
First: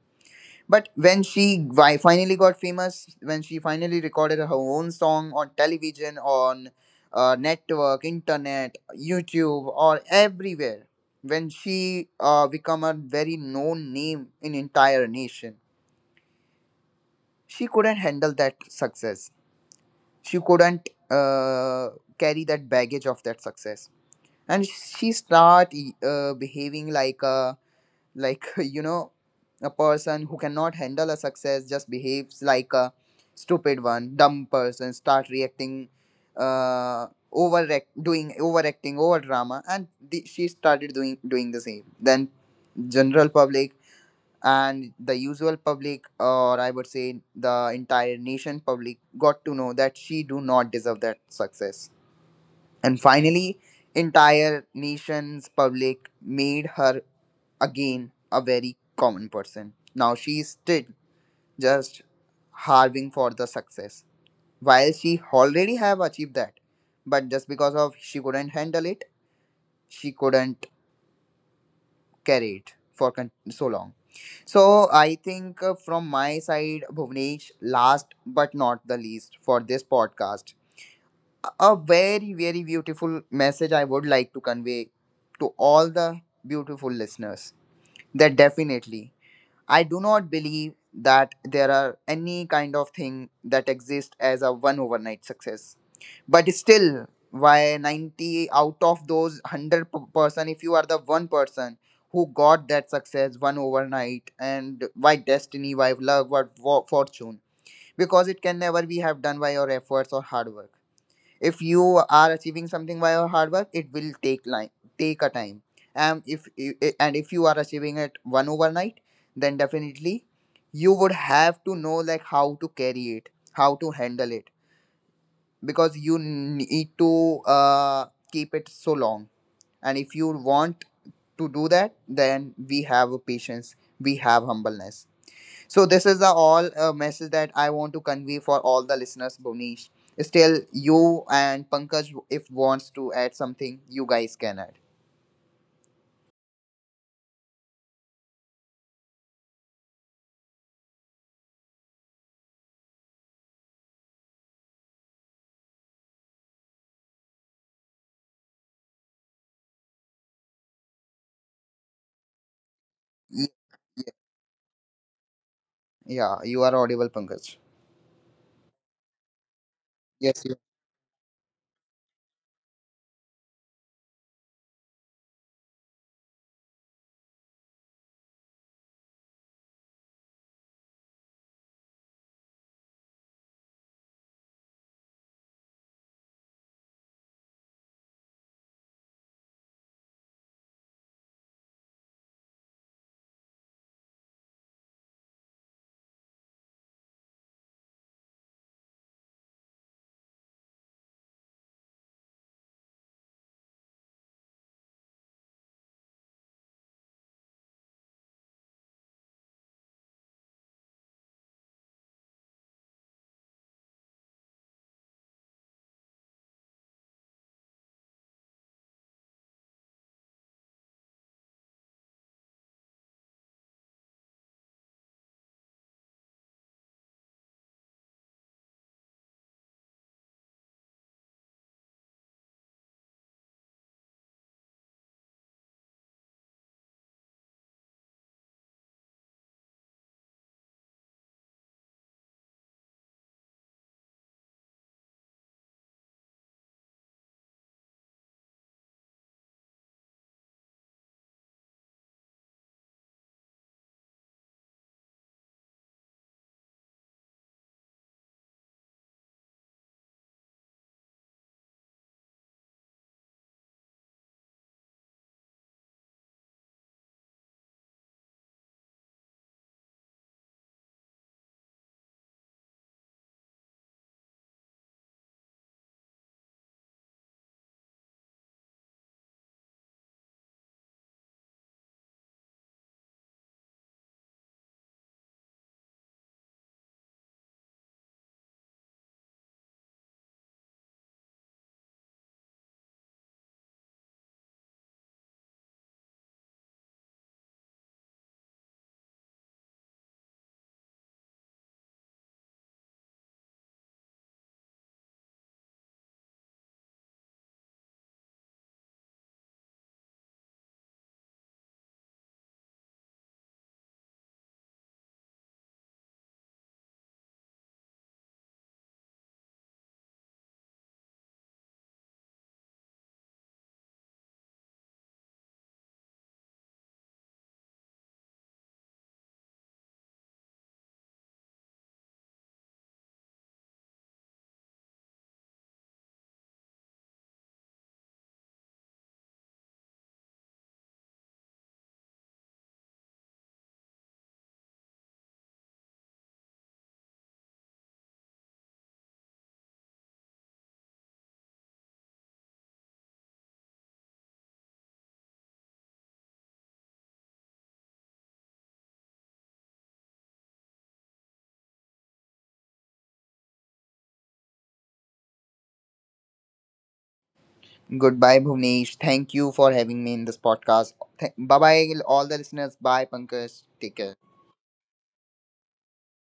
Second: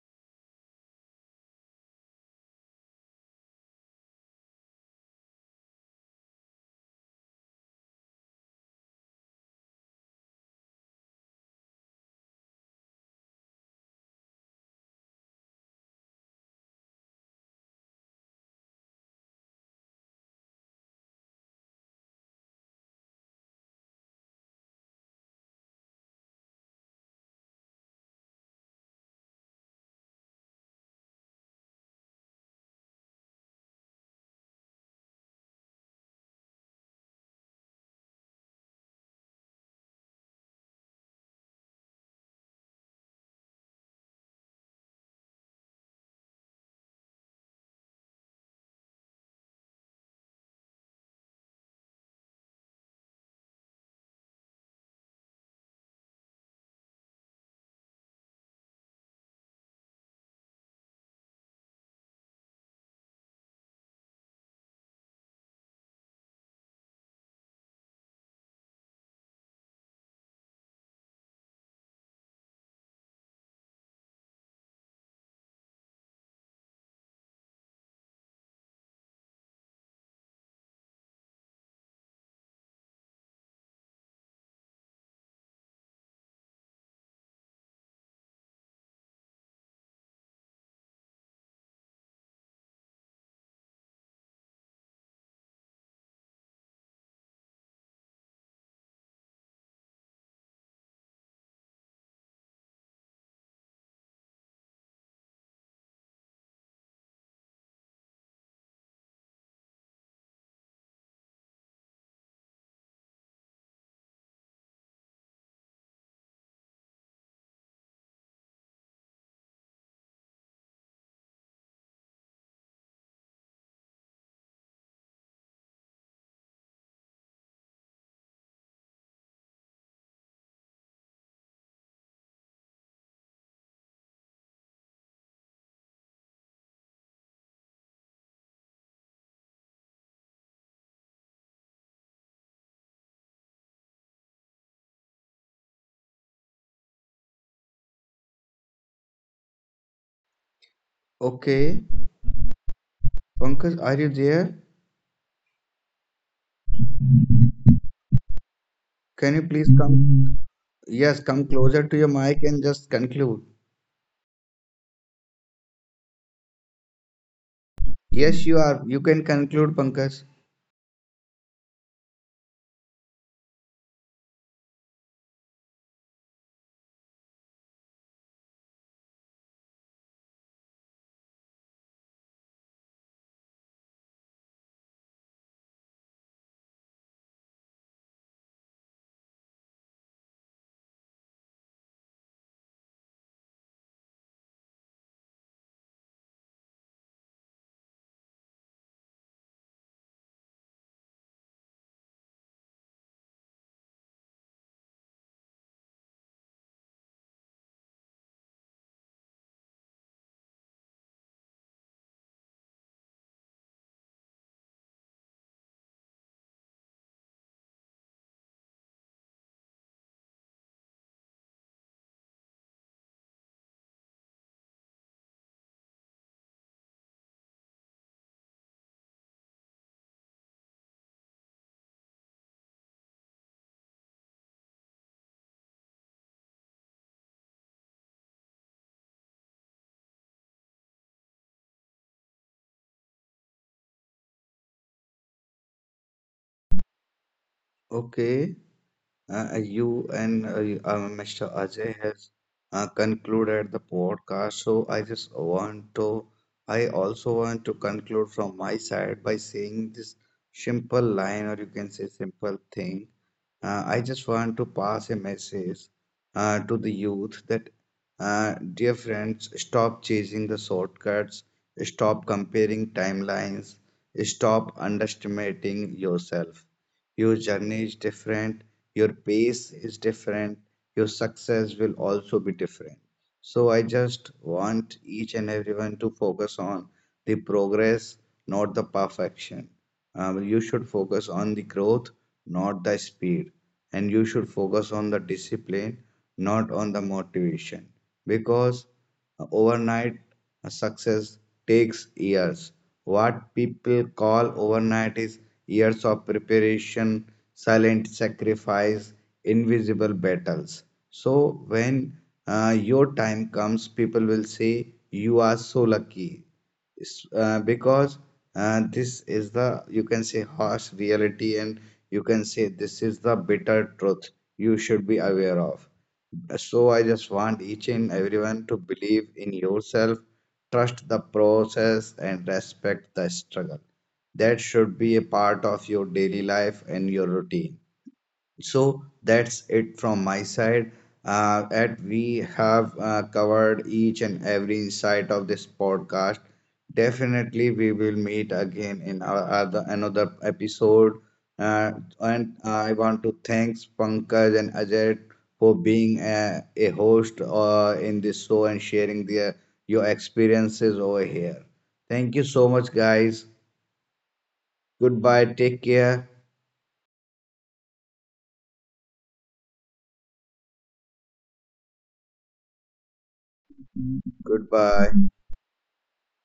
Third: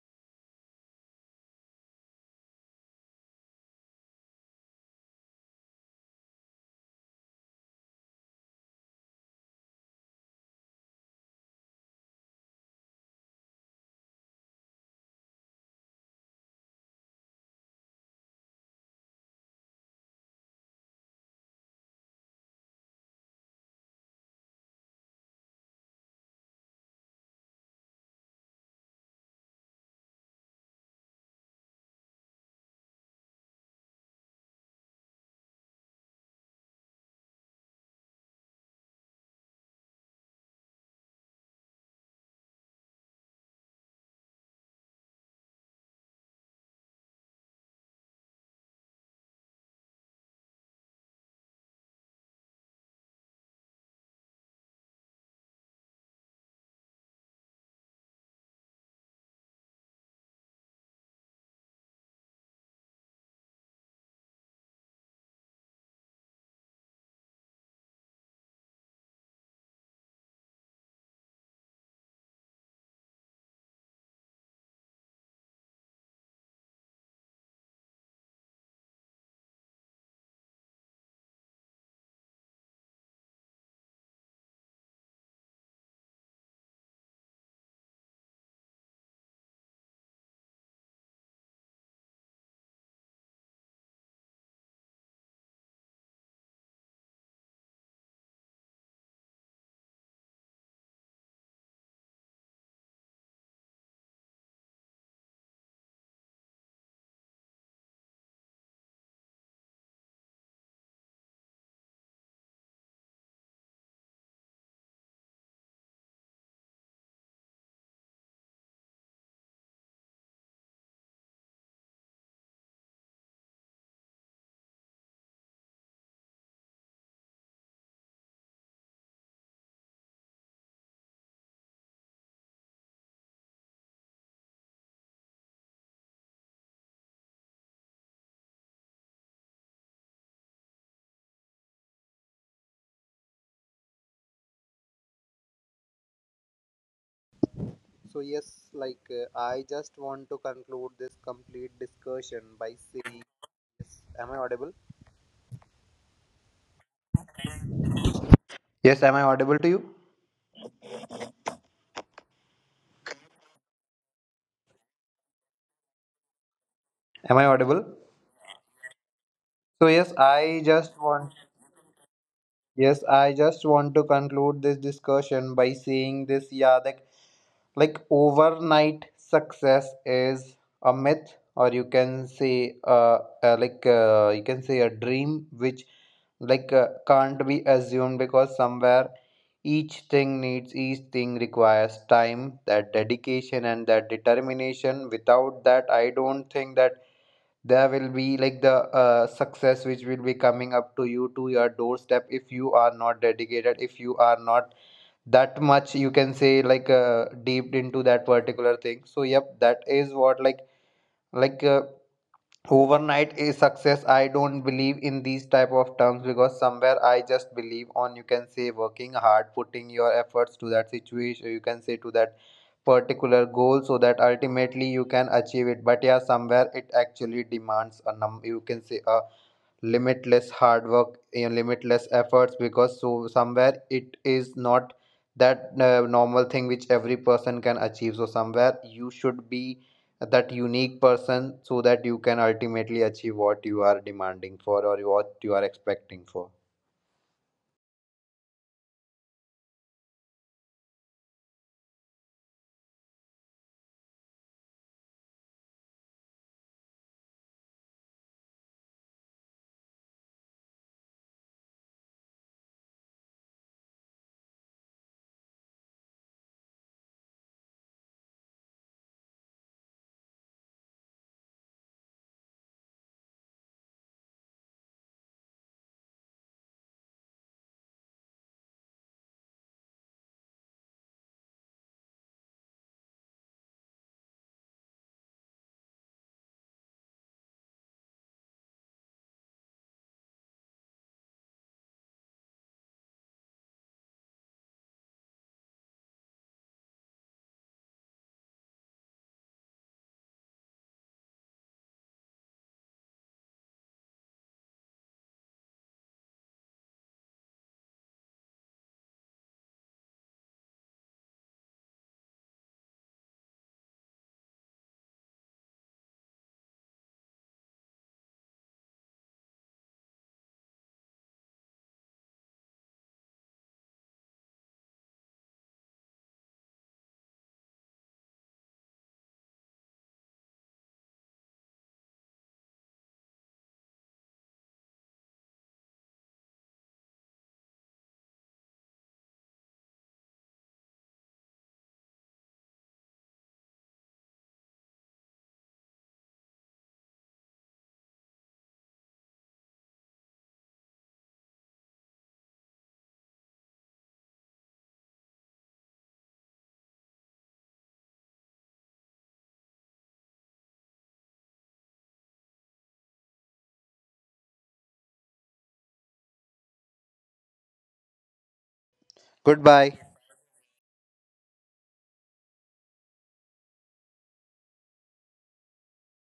But when she finally got famous, when she finally recorded her own song on television, on network, internet, YouTube, or everywhere, when she become a very known name in entire nation, she couldn't handle that success. She couldn't carry that baggage of that success, and she start behaving like a, like, you know, a person who cannot handle a success just behaves like a stupid one, dumb person, start reacting, uh overact, doing overacting, over drama, and the, she started doing the same. Then general public and the usual public, or I would say the entire nation public, got to know that she do not deserve that success. And finally entire nation's public made her again a very common person. Now she is still just harving for the success. While she already have achieved that, but just because of she couldn't handle it, she couldn't carry it for so long. So I think from my side, Bhuvnesh, last but not the least for this podcast, a very very beautiful message I would like to convey to all the beautiful listeners. That definitely I do not believe that there are any kind of thing that exists as a one overnight success. But still, why 90 out of those 100 person, if you are the one person who got that success one overnight, and why destiny, why love, why fortune? Because it can never be have done by your efforts or hard work. If you are achieving something by your hard work, it will take line, take a time. And if and if you are achieving it one overnight, then definitely you would have to know like how to carry it, how to handle it. Because you need to uh, keep it so long. And if you want to do that, then we have patience, we have humbleness. So this is the all message that I want to convey for all the listeners, Bonish. Still, you and Pankaj, if wants to add something, you guys can add.
So yes, I just want to conclude this complete
Okay,
discussion by saying,
Pankaj,
yes,
are you
am I
there?
audible? Yes, am I
Can
audible
you
to
please
you?
come? Yes, come closer to your mic and just
Y-
conclude.
Yeah, you are audible,
Am I
Pankaj.
audible?
Yes, you are. You can
So
conclude,
yes,
Pankaj.
Yes, you.
I just want yes, I just want to conclude this discussion by saying this. Yeah, the like overnight success is a myth, or you can say you can say a dream which can't be assumed, because somewhere each thing requires time, that dedication and that determination. Without that, I don't think that there will be like the success which will be coming up to you, to your doorstep, if you are not dedicated, if you are not that much, you can say, deep into that particular thing. So yep, that is what like like uh, overnight is success. I don't believe in these type of terms, because somewhere I just believe on, you can say, working hard, putting your efforts to that situation, you can say, to that particular goal, so that ultimately you can achieve it. But yeah, somewhere it actually demands a num you can say a limitless hard work, limitless efforts, because so somewhere it is not that normal thing which every person can achieve. So somewhere you should be that unique person, so that you can ultimately achieve what you are demanding for, or what you are expecting for.
Okay. You and Mr. Ajay has concluded the podcast, so I just want to, I also want to conclude from my side by saying this simple line, or you can say simple thing. I just want to pass a message to the youth that, dear friends, stop chasing the shortcuts, stop comparing timelines, stop underestimating yourself. Your journey is different, your pace is different, your success will also be different. So I just want each and everyone to focus on the progress, not the perfection. You should focus on the growth, not the speed. And you should focus on the discipline, not on the motivation. Because overnight success takes years. What people call overnight is years of preparation, silent sacrifice, invisible battles. So when your time comes, people will say, "You are so lucky," because this is the, you can say, harsh reality, and you can say this is the bitter truth you should be aware of. So I just want each and everyone to believe in yourself, trust the process, and respect the struggle. That should be a part of your daily life and your routine. So that's it from my side. And we have covered each and every insight of this podcast. Definitely, we will meet again in our another episode. Uh, and I want to thank Pankaj and Ajay for being a host in this show and sharing their your experiences over here. Thank you so much, guys. Goodbye. Take care.
Goodbye, Bhuvnesh. Thank you for having me
Goodbye.
in this podcast. Bye bye, all the listeners. Bye, Pankaj. Take care.
Goodbye.